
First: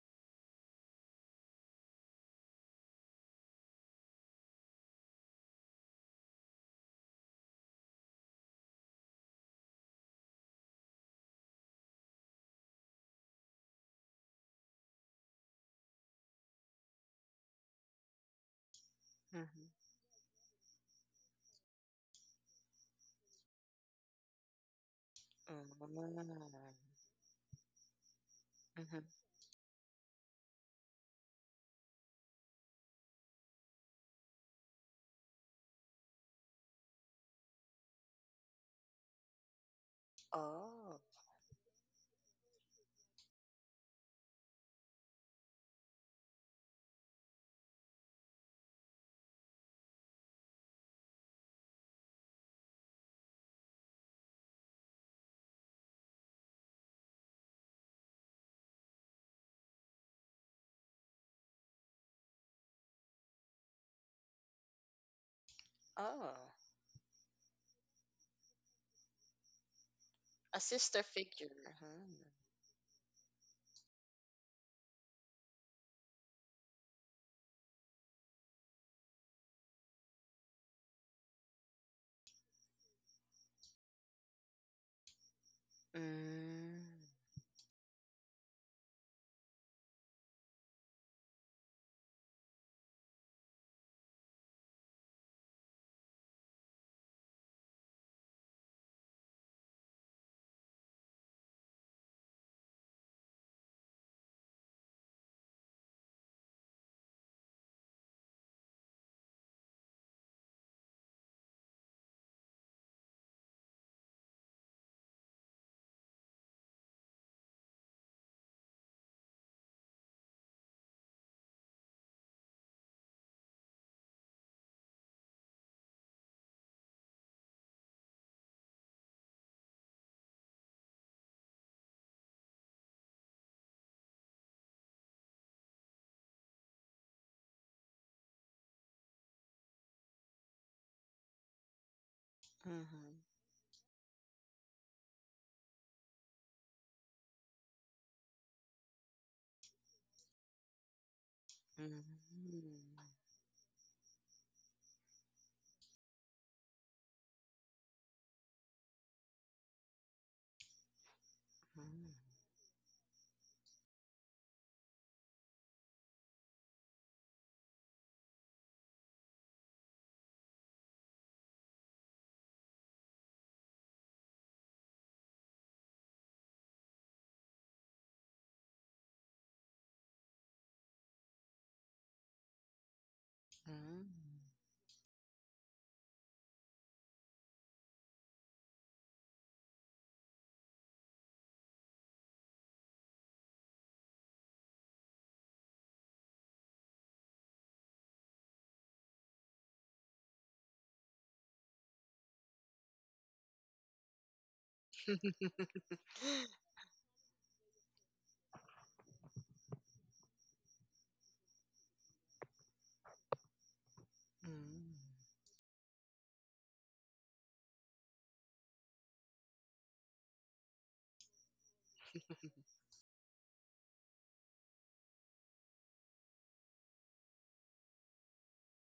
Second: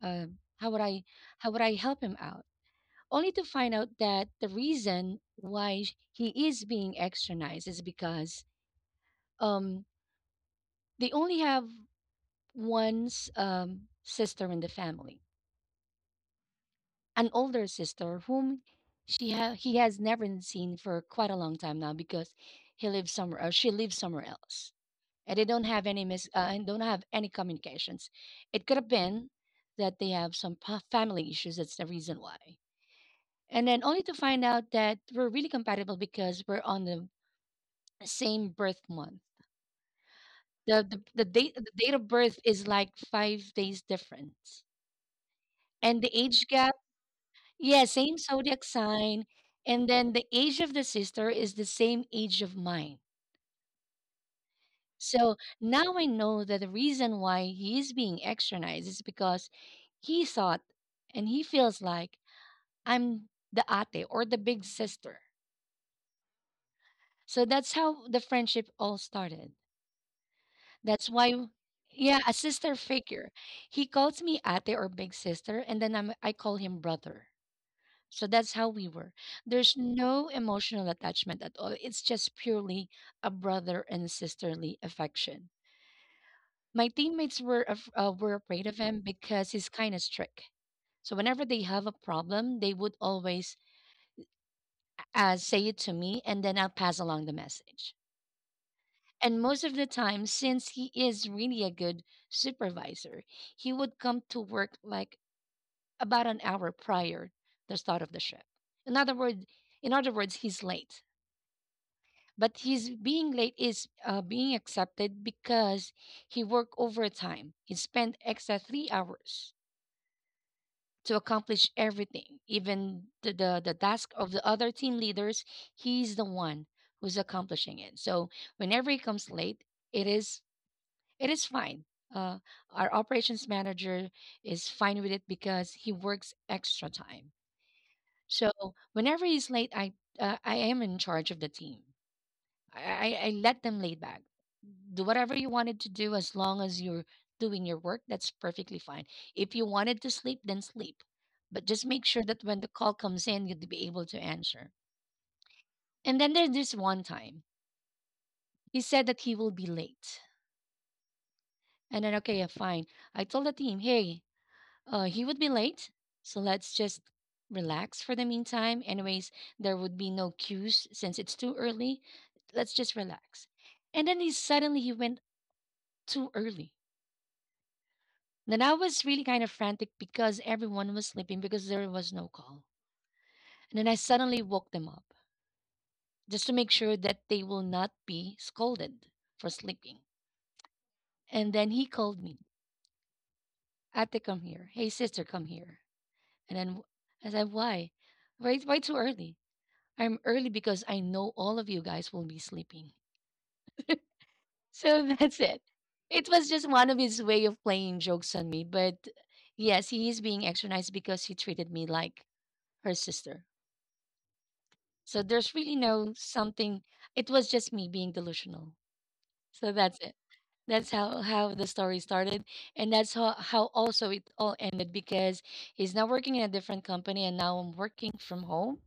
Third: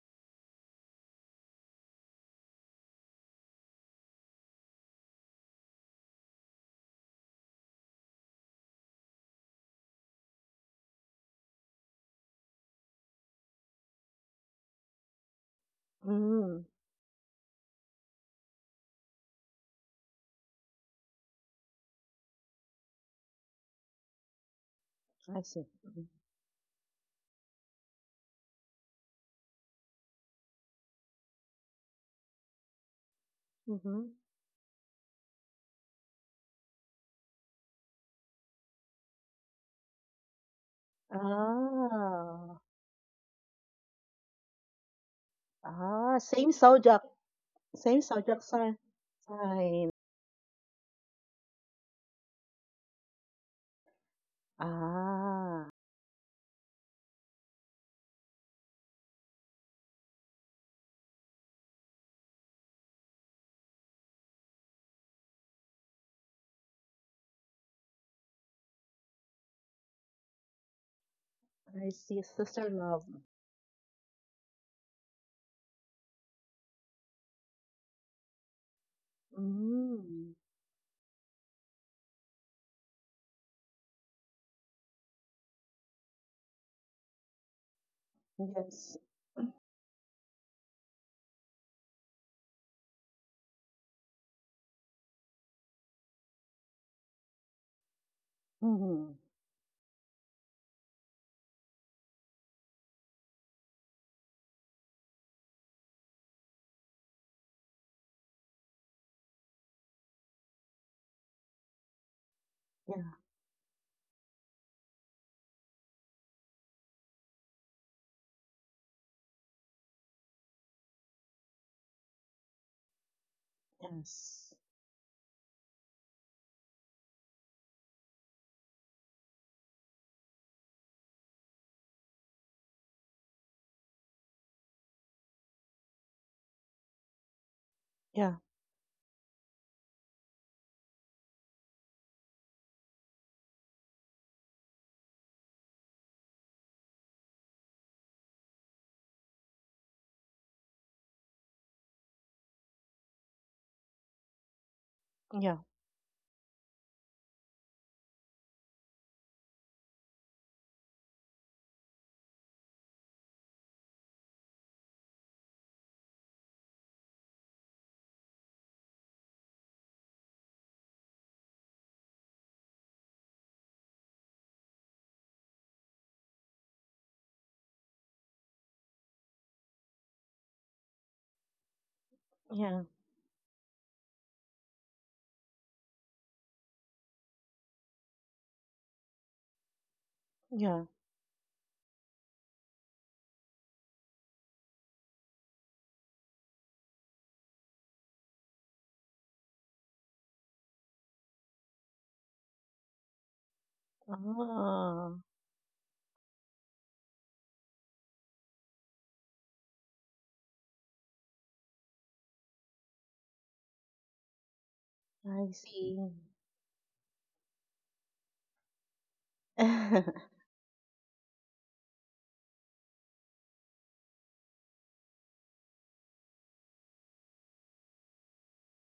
S1: uh, how would I, how would I help him out?" Only to find out that the reason why he is being extra nice is because um they only have one's sister in the family,
S3: Mm,
S1: an older sister whom
S2: Mhm.
S1: he has never seen for quite a long time now because he lives somewhere or she lives somewhere else, and
S3: I
S1: they don't
S3: see.
S2: Mm.
S1: have any
S3: Mm-hmm.
S1: mis- and don't have any communications. It could have
S2: Mhm.
S1: been that they have some family issues. That's the reason why. And then
S3: Mm-hmm.
S1: only to find out that we're really compatible because we're on the same birth month. The,
S2: Oh.
S1: the, the date the date of birth
S3: Ah.
S1: is like 5 days difference, and the
S3: Ah.
S1: age
S3: Same
S1: gap.
S3: subject.
S1: Yeah,
S3: Same
S1: same
S3: Sojak,
S1: zodiac
S3: sir.
S1: sign. And
S3: Right.
S1: then the age of the sister is the same age of mine. So
S3: Ah,
S1: now I know that the reason why he is being externized is because he thought and he feels like I'm the ate or the big sister.
S2: Oh.
S1: So that's how the friendship all started.
S2: A sister
S1: That's why,
S2: figure.
S3: I
S2: Hmm.
S3: see.
S1: yeah, a
S3: Sister
S1: sister
S3: love.
S1: figure. He calls me ate or big sister, and then I call him brother. So that's how we were. There's no
S3: Mm.
S1: emotional attachment at all. It's just purely a brother and sisterly affection.
S2: Mm.
S1: My teammates were afraid of
S3: Yes.
S1: him because he's kind of strict. So whenever they have a problem, they would always say it to me, and then I'll pass along the message.
S3: Mm-hmm.
S1: And most of the time, since he is really a good supervisor, he would come to work like about an hour prior the start of the shift. In other words, in other words, he's late. But his
S3: Yeah.
S1: being late is being accepted because he worked overtime. He spent extra 3 hours to accomplish everything, even the task of the
S3: Yes.
S1: other team leaders. He's the one who's accomplishing it. So whenever he comes late, it is it is fine. Uh, our operations manager is fine with it because he works extra time.
S3: Yeah.
S1: So whenever he's late, I am in charge of the team. I,
S2: Mhm.
S1: I let them laid back. Do whatever you wanted to do as long as you're doing your work, that's perfectly fine. If you wanted to sleep, then sleep. But just make sure that when the
S2: Mhm.
S1: call comes in, you'd be able to answer.
S3: Yeah.
S1: And then there's this one time. He said that he will be late. And then, okay, yeah, fine. I told the team, hey, he would be late. So let's just relax for the meantime. Anyways, there would be no cues since it's too early. Let's just relax. And then he suddenly he went too early. Then I was really kind of frantic because everyone was sleeping because there was no call.
S3: Yeah.
S1: And then I suddenly woke them up just to make sure that they will not be scolded for sleeping.
S3: Yeah.
S1: And then he called me, "Ate, come here. Hey, sister, come here." And then I said, "Why? Why too early?" "I'm early because I know all of you guys will be sleeping."
S3: Ah,
S1: So that's it.
S2: Mm.
S1: It was just one of his way of playing jokes on me. But yes, he is being extra nice because he treated me like her sister.
S2: Mm. Mm.
S1: So
S3: I
S1: there's really
S3: see.
S1: no something. It was just me being delusional. So that's it. That's how the story started, and that's how also it all ended because he's now working in a different company, and now I'm working from home.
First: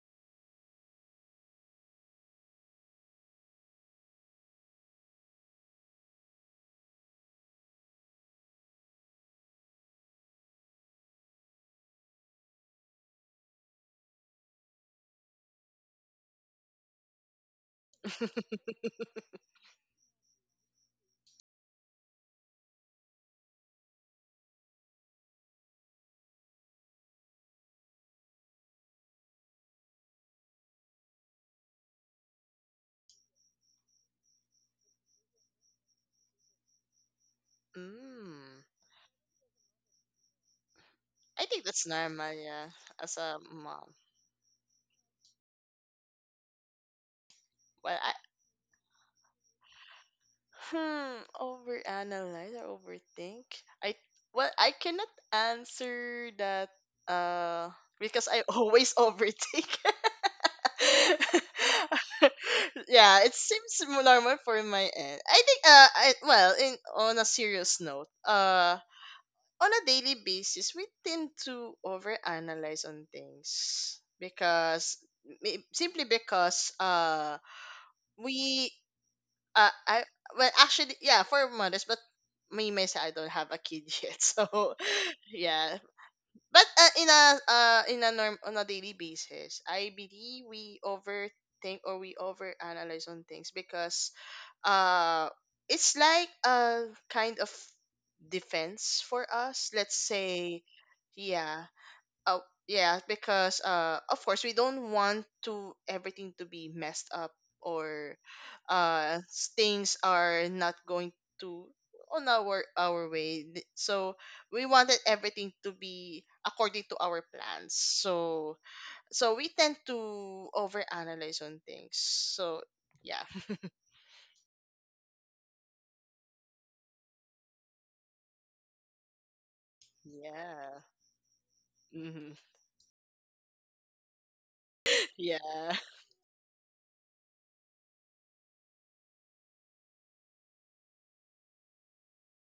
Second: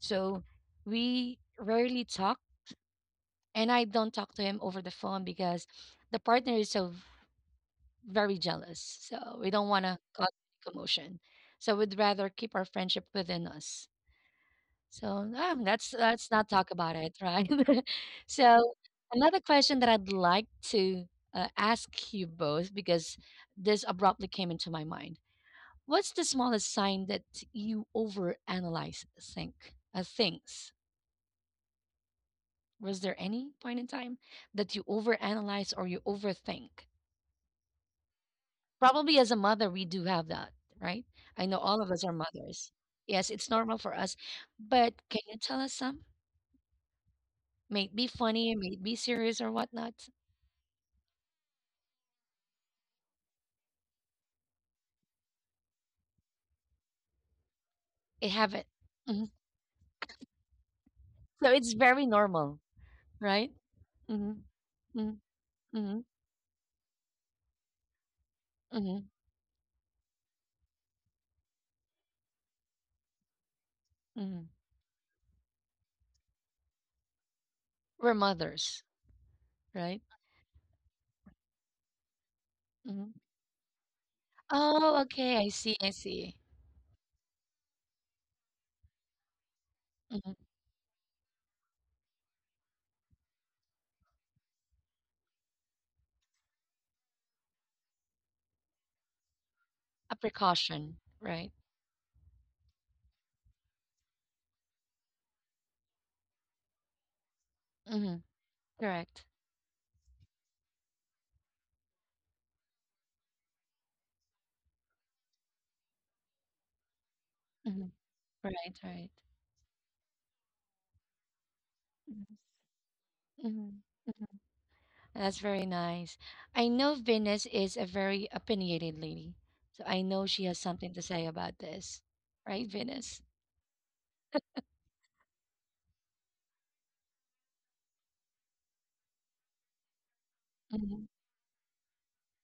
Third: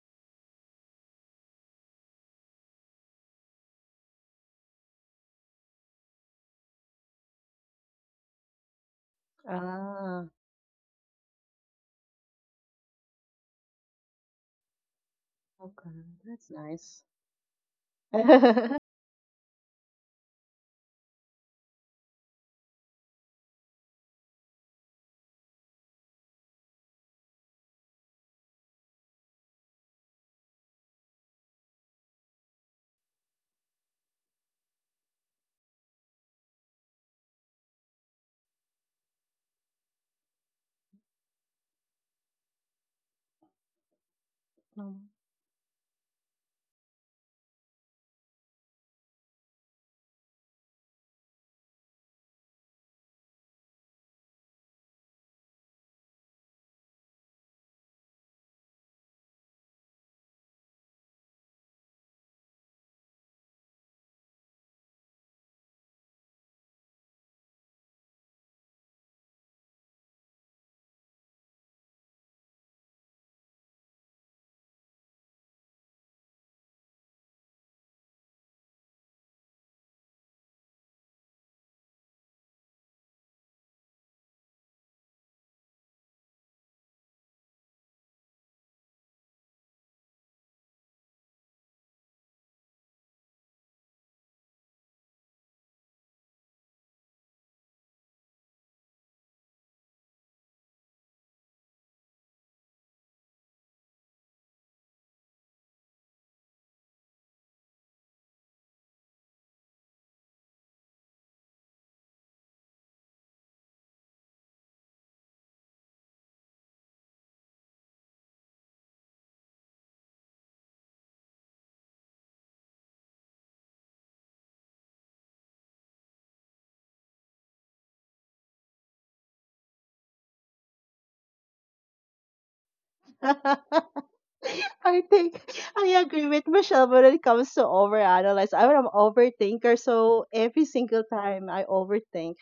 S1: So we rarely talk, and I don't talk to him over the phone because the partner is so very jealous. So we don't want to
S3: ah,
S1: cause commotion. So we'd rather keep our friendship within us. So let's
S3: okay.
S1: let's not
S3: That's
S1: talk about
S3: nice.
S1: it, right? So another question that I'd like to ask you both, because this abruptly came into my mind. What's the smallest sign that you overanalyze, think, things? Was there any point in time that you overanalyze or you overthink?
S2: Mm.
S1: Probably as a mother, we do have that, right? I
S2: I
S1: know
S2: think
S1: all
S2: that's
S1: of us are
S2: normal,
S1: mothers.
S2: yeah, as
S1: Yes,
S2: a
S1: it's normal for
S2: mom.
S1: us, but
S3: Um,
S1: can you tell us some? May it
S2: Well,
S1: be funny, may it be serious or whatnot.
S2: Overanalyze or overthink? I Well, I cannot answer that, uh
S1: I
S2: because I
S1: have it.
S2: always
S1: Mhm.
S2: overthink.
S1: So it's very normal,
S2: Yeah, it
S1: right?
S2: seems,
S1: Hmm.
S2: normal for my
S1: Hmm.
S2: end. I think,
S1: Hmm.
S2: I well, in on a serious note,
S1: Hmm.
S2: on a daily basis we tend to overanalyze on things
S1: Hmm.
S2: because, simply because,
S1: We're
S2: we
S1: mothers,
S2: I
S1: right?
S2: well, actually, yeah, for mothers, but me myself, I
S1: Hmm.
S2: don't have a kid yet, so
S1: Oh, okay. I see.
S2: yeah.
S1: I see.
S2: But, in a norm, on a daily basis, I
S1: Hmm.
S2: believe we overthink or we overanalyze on things because, uh it's like a kind of defense for us. Let's
S1: A
S2: say.
S1: precaution, right?
S2: Yeah. Oh, yeah, because, of course, we don't want to everything to be messed up,
S1: Hmm.
S2: or,
S1: Correct.
S2: things are not going to on our way. So we wanted everything to be according to our plans.
S1: Hmm. Right.
S2: So
S1: Right.
S2: so we tend to overanalyze on things.
S1: Mm-hmm.
S2: So yeah.
S1: Hmm. That's very nice. I know Venus is a very opinionated lady, so I know she has
S2: Yeah.
S1: something to say about this,
S2: Hmm.
S1: right, Venus?
S3: I think
S2: Yeah.
S3: I agree with Michelle when it comes to overanalyze. I'm an overthinker, so every
S1: Mm-hmm.
S3: single time I overthink.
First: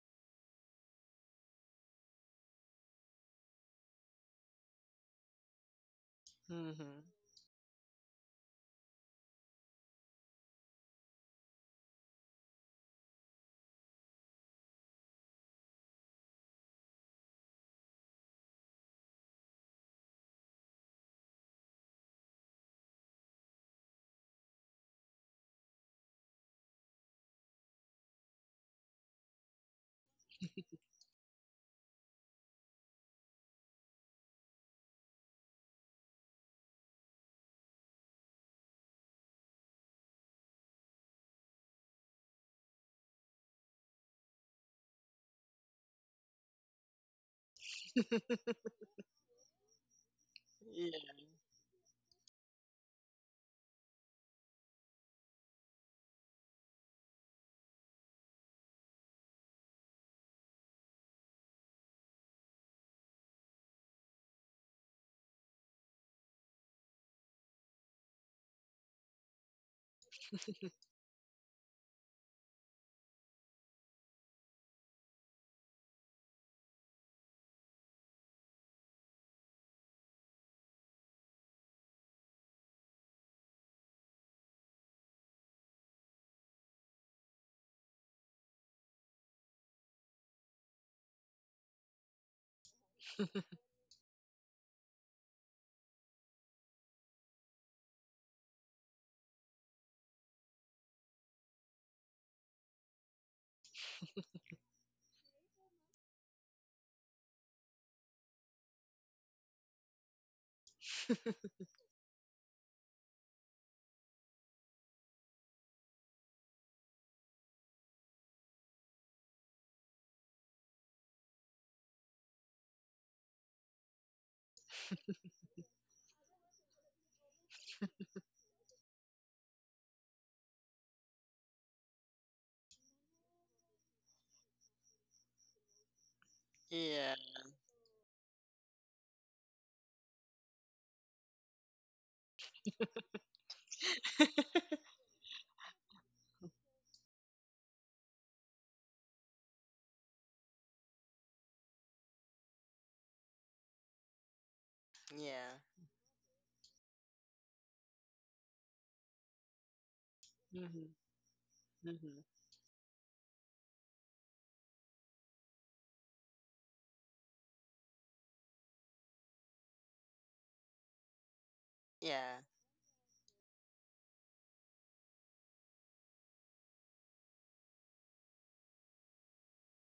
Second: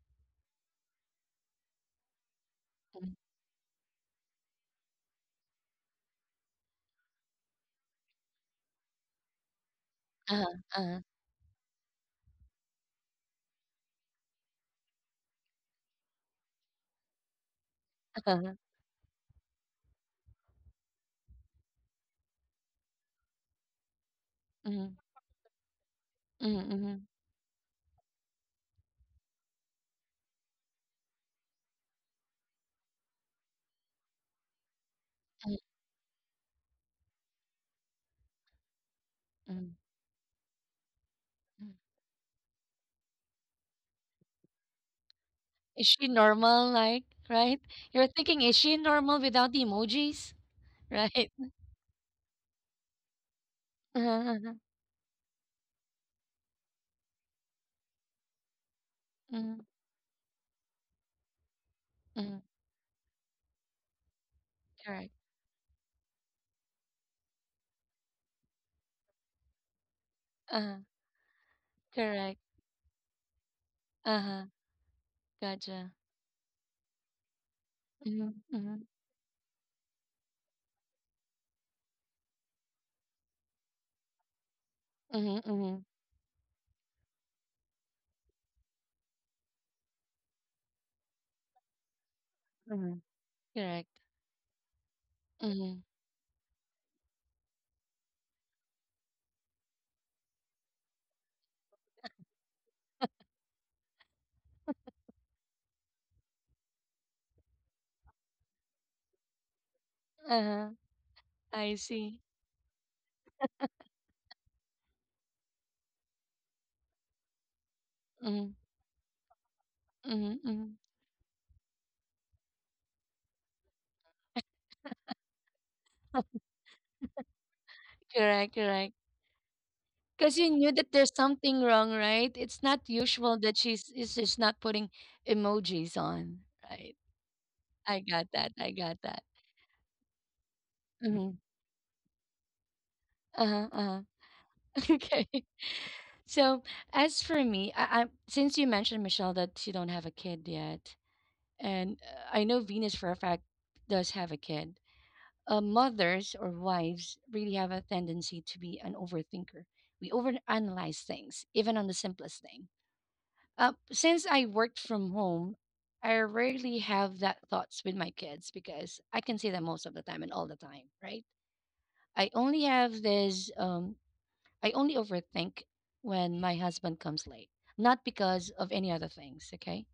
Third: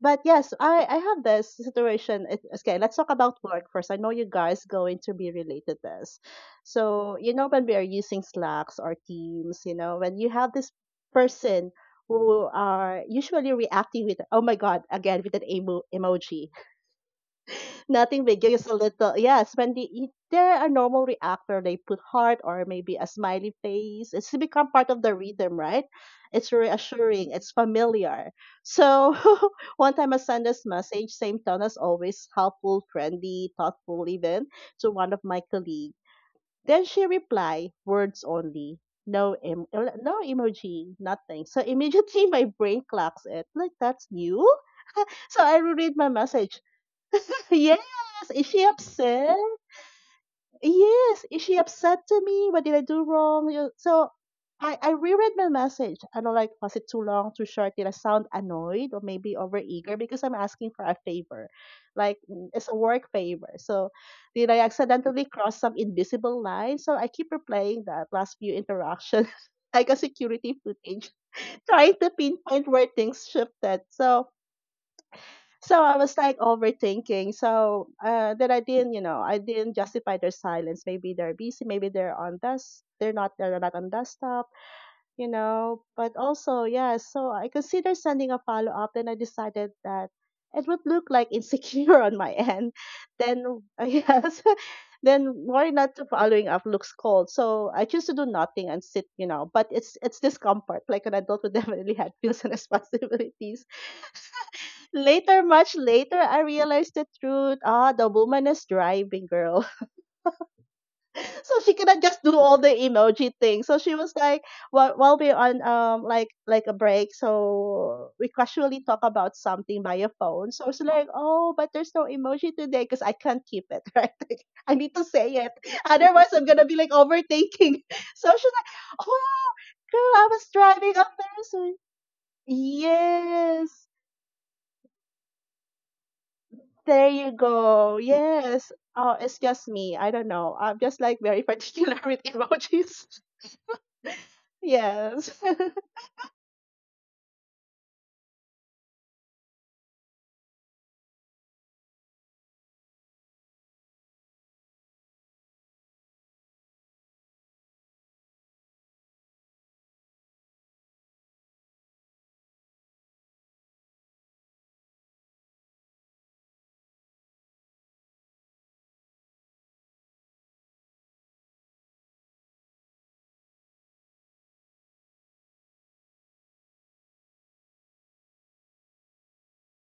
S3: But yes, I have this situation. It, okay, let's talk about work first. I know you guys going to be related this.
S2: Hmm.
S3: So, you know, when we are using Slacks or Teams, you know, when you have this
S1: Uh-huh.
S3: person who are usually reacting with, oh my God, again, with an emoji. Nothing big,
S1: Uh-huh.
S3: just a little. Yes, if they're a normal reactor, they put heart or maybe a smiley face. It's become part
S1: Mhm.
S3: of the rhythm, right? It's
S1: Mhm, mhm,
S3: reassuring, it's familiar. So, one time I sent this message, same tone as always, helpful, friendly, thoughtful, even to one of my
S1: mhm,
S3: colleagues. Then she replied, words only. No,
S1: mhm,
S3: no emoji, nothing. So
S1: mhm.
S3: immediately my brain clocks it. Like, that's new? So I
S1: Is
S3: reread my
S1: she
S3: message.
S1: normal, like, right?
S3: Yes,
S1: You're thinking,
S3: is
S1: is
S3: she
S1: she normal
S3: upset?
S1: without the emojis,
S2: Yeah.
S3: Yes,
S1: right?
S3: is she upset to me? What did I do wrong? You- So
S1: Uh-huh, uh-huh.
S3: I reread my message. I don't like, was it too long, too short? Did I sound annoyed or maybe
S1: Mhm,
S3: overeager? Because I'm asking for a favor. Like,
S1: mhm.
S3: mm, it's a work favor. So did I
S1: Correct.
S3: accidentally cross some invisible line? So I keep replaying that last few interactions. like a security
S1: Uh-huh.
S3: footage, trying to
S1: Correct.
S3: pinpoint where things shifted. So
S1: Uh-huh. Gotcha.
S3: I was like overthinking. So
S1: Mhm,
S3: uh, that I
S1: mhm,
S3: didn't, you know, I didn't justify their silence. Maybe they're busy. Maybe they're on desk. They're not. They're not on desktop.
S1: mhm,
S3: You
S1: mhm,
S3: know. But also, yeah. So I considered sending a follow up. Then I decided that it would look like insecure on my end.
S1: mhm.
S3: Then
S1: Correct.
S3: yes. Then why
S1: Mhm.
S3: not to following up looks cold. So I choose to do nothing and sit, you know. But it's discomfort. Like an adult would definitely had feels and responsibilities. Later, much later, I realized the truth. Ah, the woman is driving, girl.
S1: Uh-huh.
S3: So
S1: I
S3: she cannot
S1: see.
S3: just do all the emoji things. So she was like, while we're on like a break, so we
S1: Mhm,
S3: casually talk about something via
S1: mhm,
S3: phone. So
S1: mhm.
S3: it's like, oh, but there's no emoji today because I can't keep it, right? Like, I need to say it, otherwise I'm gonna be like overthinking. So she's
S1: Correct,
S3: like,
S1: correct.
S3: oh, girl, I
S1: Because
S3: was
S1: you knew that
S3: driving on
S1: there's something
S3: Thursday.
S1: wrong, right? It's not usual that
S3: Yes.
S1: she's is just not putting emojis on, right?
S3: There
S2: Yeah.
S3: you go.
S1: I got that. I
S3: Yes.
S1: got
S3: Oh,
S1: that.
S3: it's just me. I don't know. I'm just like
S1: Hmm.
S3: very particular with emojis.
S1: Uh-huh. Uh-huh. Okay.
S3: Yes.
S1: So as for me, I since you mentioned Michelle that you don't have a kid yet, and I know Venus for a fact does have a kid.
S2: Yeah.
S1: Mothers or wives really have a tendency to be an overthinker. We
S2: Hmm.
S1: overanalyze things, even on the
S2: Hmm.
S1: simplest thing. Since I worked from home, I rarely have that thoughts with my kids because I can see them most of the time and all the time, right? I
S2: Yeah.
S1: only have this um I only overthink when my husband comes late. Not because of any other things, okay?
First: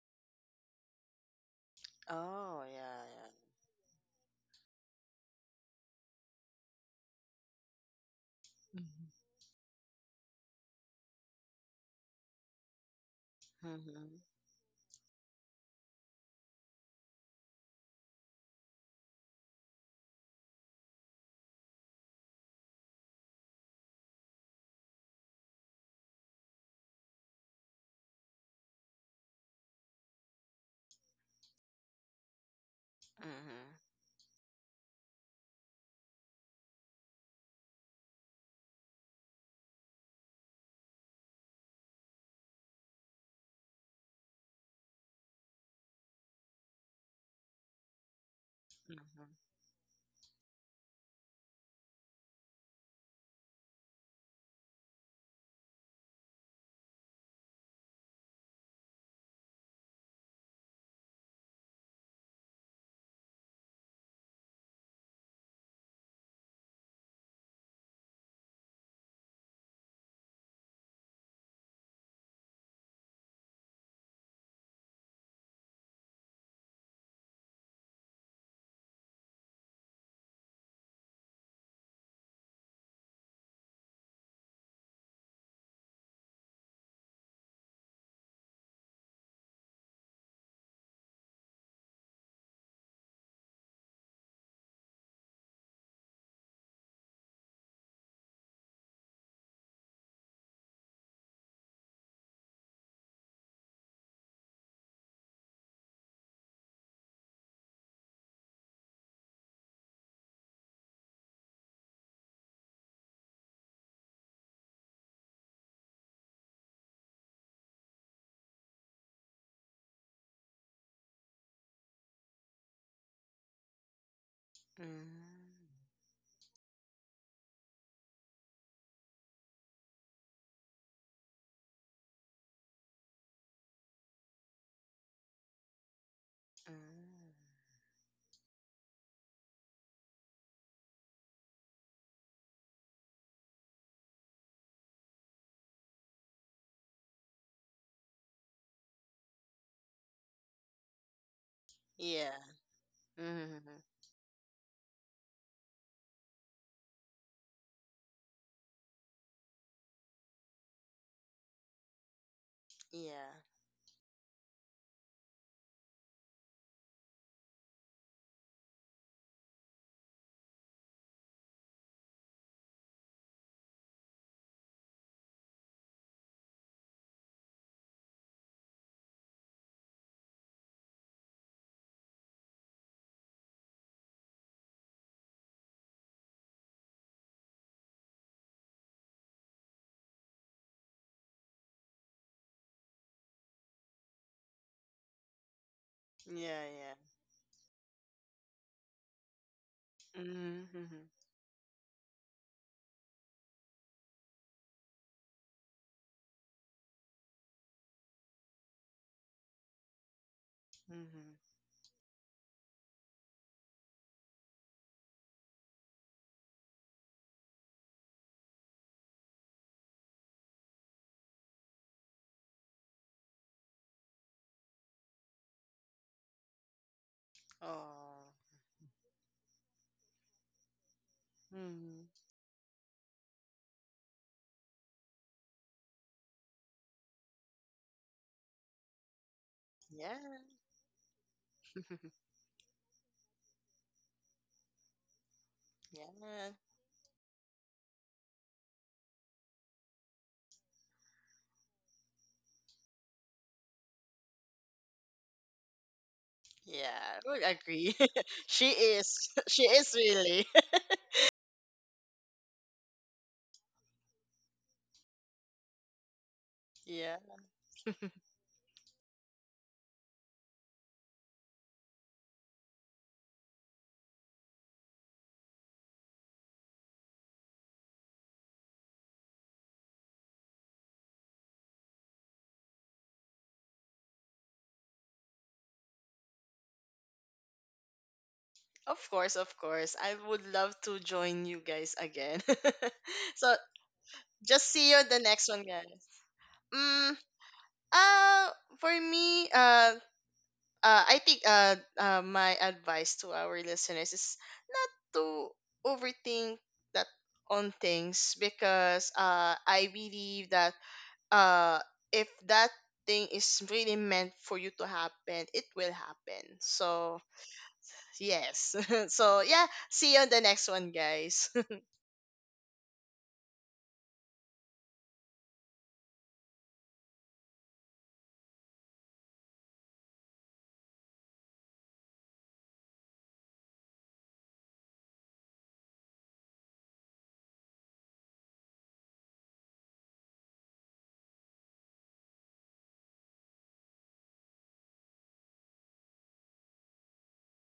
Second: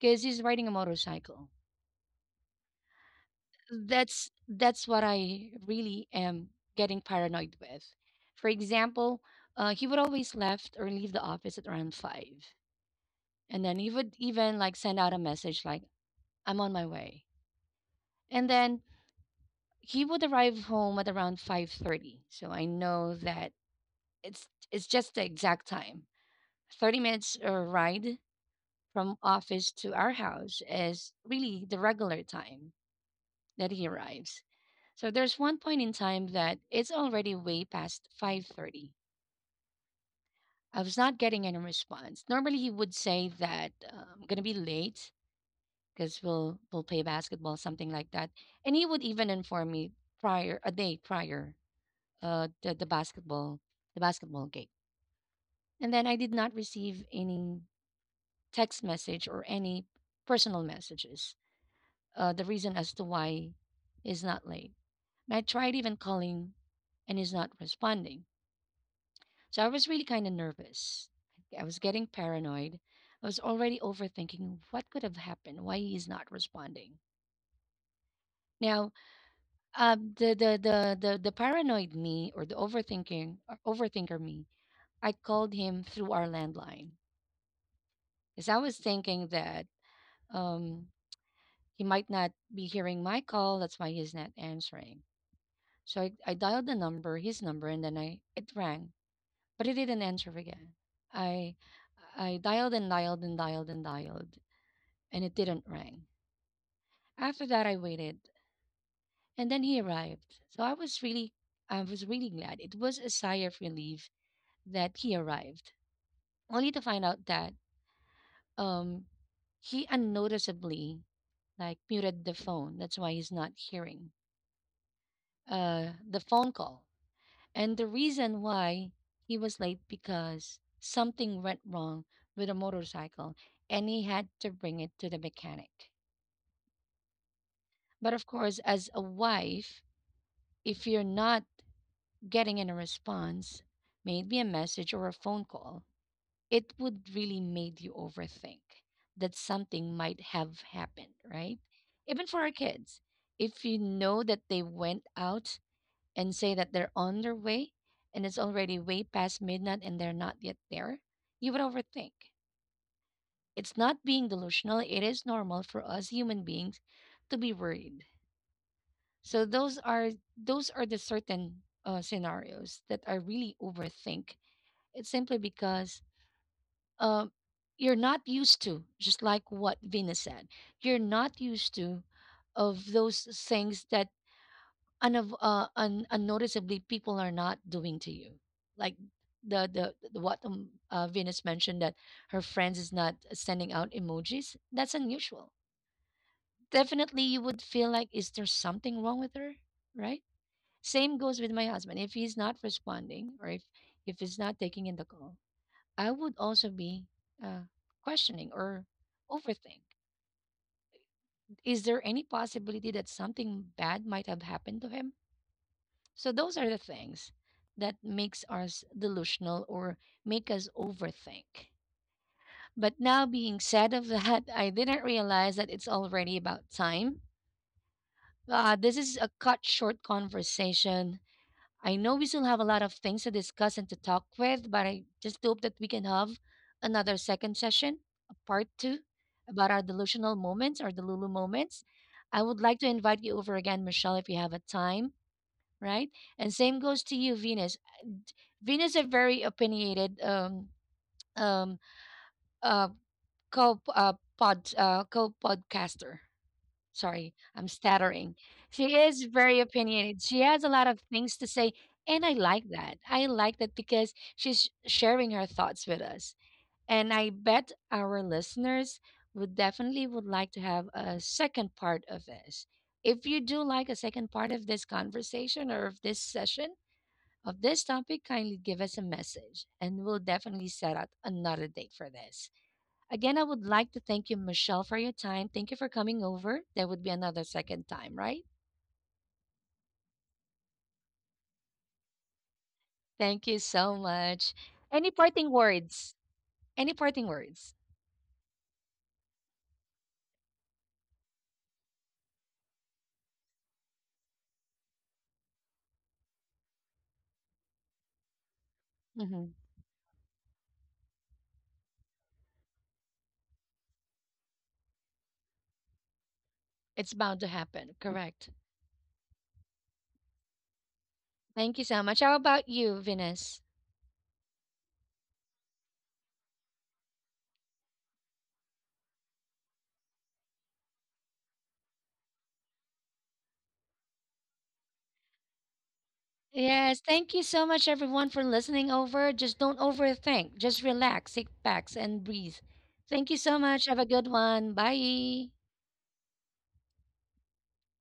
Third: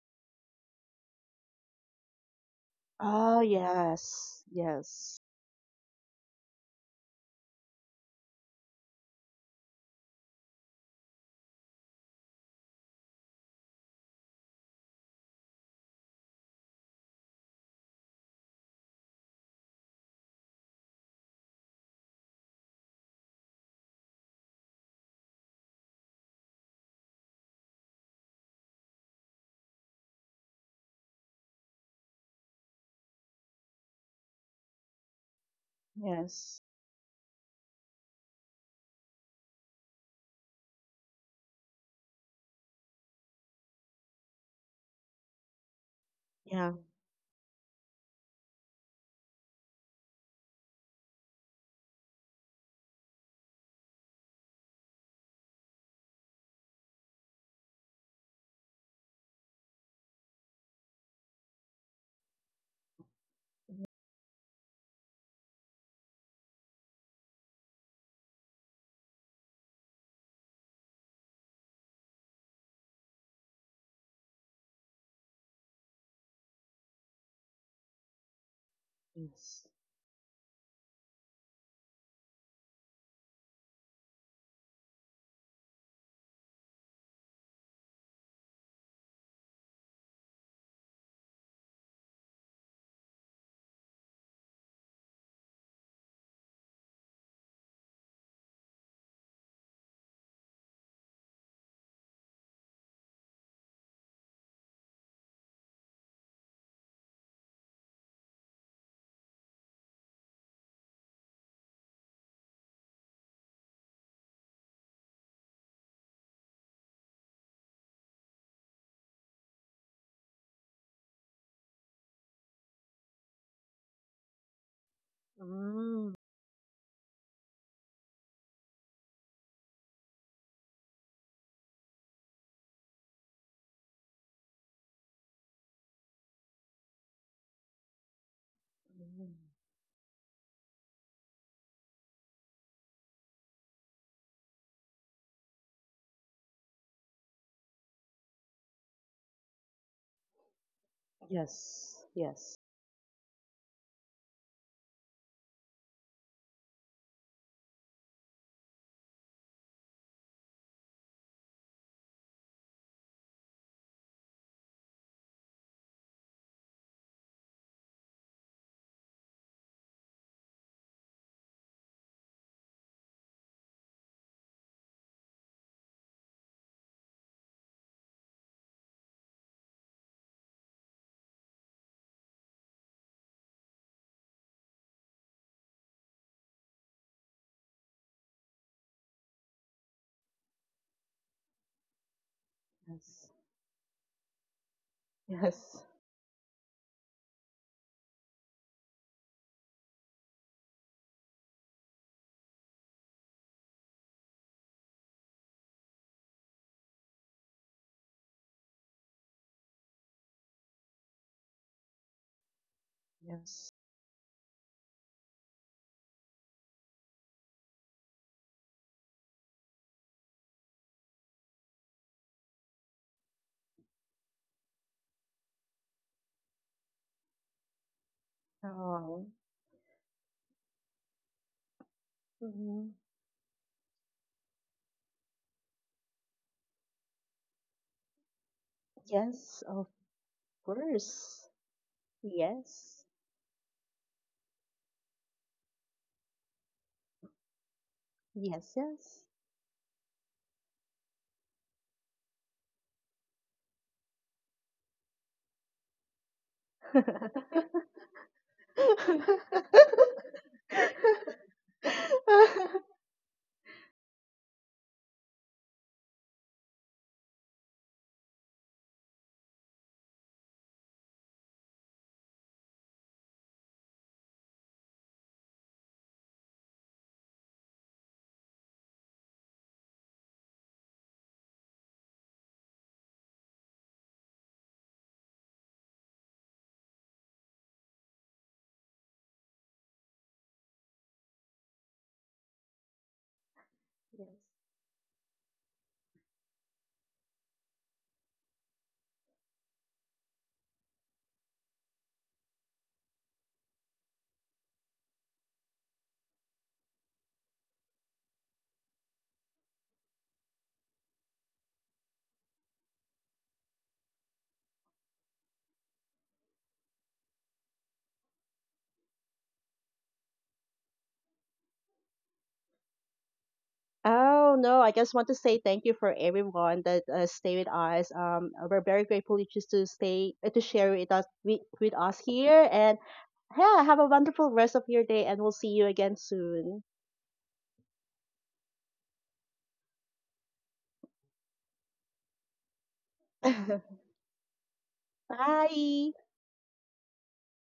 S1: Because he's riding a motorcycle.
S2: Oh, yeah, yeah.
S3: Oh,
S1: That's
S3: yes.
S1: that's what
S3: Yes.
S1: I really am getting paranoid with. For
S2: Mhm.
S1: example, he would always left or leave the office at around five. And then he would
S2: Mhm,
S1: even like send out a message like, I'm on my way. And then he would arrive home at around 5:30. So I know that it's it's just the exact time, 30 minutes ride from office to our house is really the regular time
S2: mhm,
S1: that he arrives. So there's one point in time that
S3: Yes.
S1: it's already way past 5:30. I was not getting any response. Normally he would say that I'm going to be late because we'll
S3: Yeah.
S1: we'll play basketball something like that. And he would even
S2: mhm,
S1: inform me prior, a day prior, uh the, the basketball the basketball game. And then I did not receive any text message or any personal messages. The reason as to why
S3: Mhm.
S1: he's not late. And I tried even calling and he's not responding. So I was really kind of nervous. I was getting paranoid. I was already overthinking what could have happened, why he's not responding. Now,
S3: Yes.
S1: the paranoid me, or the overthinking or overthinker me, I called him through our landline because I was thinking that um, he might not be hearing my call. That's why he's not answering. So I dialed the number, his number, and then I it rang, but he didn't answer again. I I dialed and dialed and dialed and dialed, and it didn't ring. After that, I waited, and then he arrived. So I was really glad. It was a sigh of relief that he arrived, only to find out that um he unnoticeably like muted the phone. That's why he's not hearing
S2: mm,
S3: Mm.
S1: the phone call. And the reason why he was late because something went wrong with a motorcycle and he had to bring it to the mechanic.
S2: mm.
S1: But of course, as a
S3: Mm.
S1: wife, if you're not getting in a response, maybe a message or a phone call, it would really made you overthink that something might have happened, right?
S3: Yes.
S1: Even
S2: Yeah.
S1: for our
S3: Yes.
S1: kids. If you
S2: Mhm.
S1: know that they went out and say that they're on their way and it's already way past midnight and they're not yet there, you would overthink.
S2: Yeah.
S1: It's not being delusional, it is normal for us human beings to be worried. So those are the certain scenarios that I really overthink. It's simply because um, you're not used to, just like what Venus said, you're not used to of those things that unnoticeably people are not doing to you, like the what venus mentioned, that her friends is not
S3: Yes.
S1: sending out emojis, that's unusual.
S3: Yes.
S2: Yeah, yeah.
S1: Definitely you would feel like, is there something wrong with her, right?
S2: Mhm,
S1: Same goes with my husband, if he's not responding, or if he's not taking in the call, I would also be uh, questioning, or overthink,
S2: mhm.
S1: is there any possibility that something
S3: Yes.
S1: bad might have happened to him? So those are the things that makes us delusional or make us overthink. But now being said of that, I didn't realize that it's already about time.
S2: Oh.
S1: This is a
S3: Oh.
S1: cut short conversation. I
S2: Mhm.
S1: know we still have a lot of
S3: hmm
S1: things to discuss and to talk with, but I just hope that we can have another second session, a part two,
S3: Yes,
S1: about our
S3: of
S1: delusional
S2: Yeah.
S1: moments or Delulu
S3: course.
S1: moments. I would like to
S3: Yes.
S1: invite you over again, Michelle, if you have a time, right? And
S2: Yeah.
S1: same goes to you, Venus.
S3: Yes,
S1: Venus are
S3: yes.
S1: very opinionated, um uh co uh, co podcaster.
S2: Yeah, I
S1: Sorry,
S2: would
S1: I'm
S2: agree.
S1: stuttering.
S2: She
S1: She is
S2: is.
S1: very
S2: She
S3: Yes.
S2: is
S1: opinionated. She
S2: really.
S1: has a lot of things to say, and I like that. I like that because she's sharing her thoughts with us. And
S2: Yeah.
S1: I bet our listeners would definitely would like to have a second part of this. If you do like a second part of this conversation or of this session, of this topic, kindly give us a message, and we'll definitely set out another date for this. Again, I would like to thank you, Michelle, for your time. Thank you for coming over. That would be another second time, right?
S2: Of course, of course. I would love to join you guys again.
S1: Thank
S2: So,
S1: you so much.
S2: just see you in
S1: Any
S2: the next
S1: parting
S2: one, guys.
S1: words? Any
S2: Mm.
S1: parting words?
S2: Uh, for me, I think, my advice to our listeners is not to overthink that on things because,
S1: Hmm.
S2: I believe that, uh, if that thing is really meant for you to happen, it will happen.
S1: It's
S2: So
S1: bound to happen, correct?
S2: yes. So yeah, see you on the next one, guys.
S1: Thank you so much. How about you, Venus?
S3: Oh no, I just want to say thank you for everyone that stay with us. We're very grateful you choose to stay to share with us with us here. And yeah, have a wonderful rest of your day, and we'll see you again soon.
S1: Yes, thank you so much, everyone, for listening over. Just don't overthink. Just relax, sit back, and breathe. Thank you so much. Have a good one. Bye.
S3: Bye.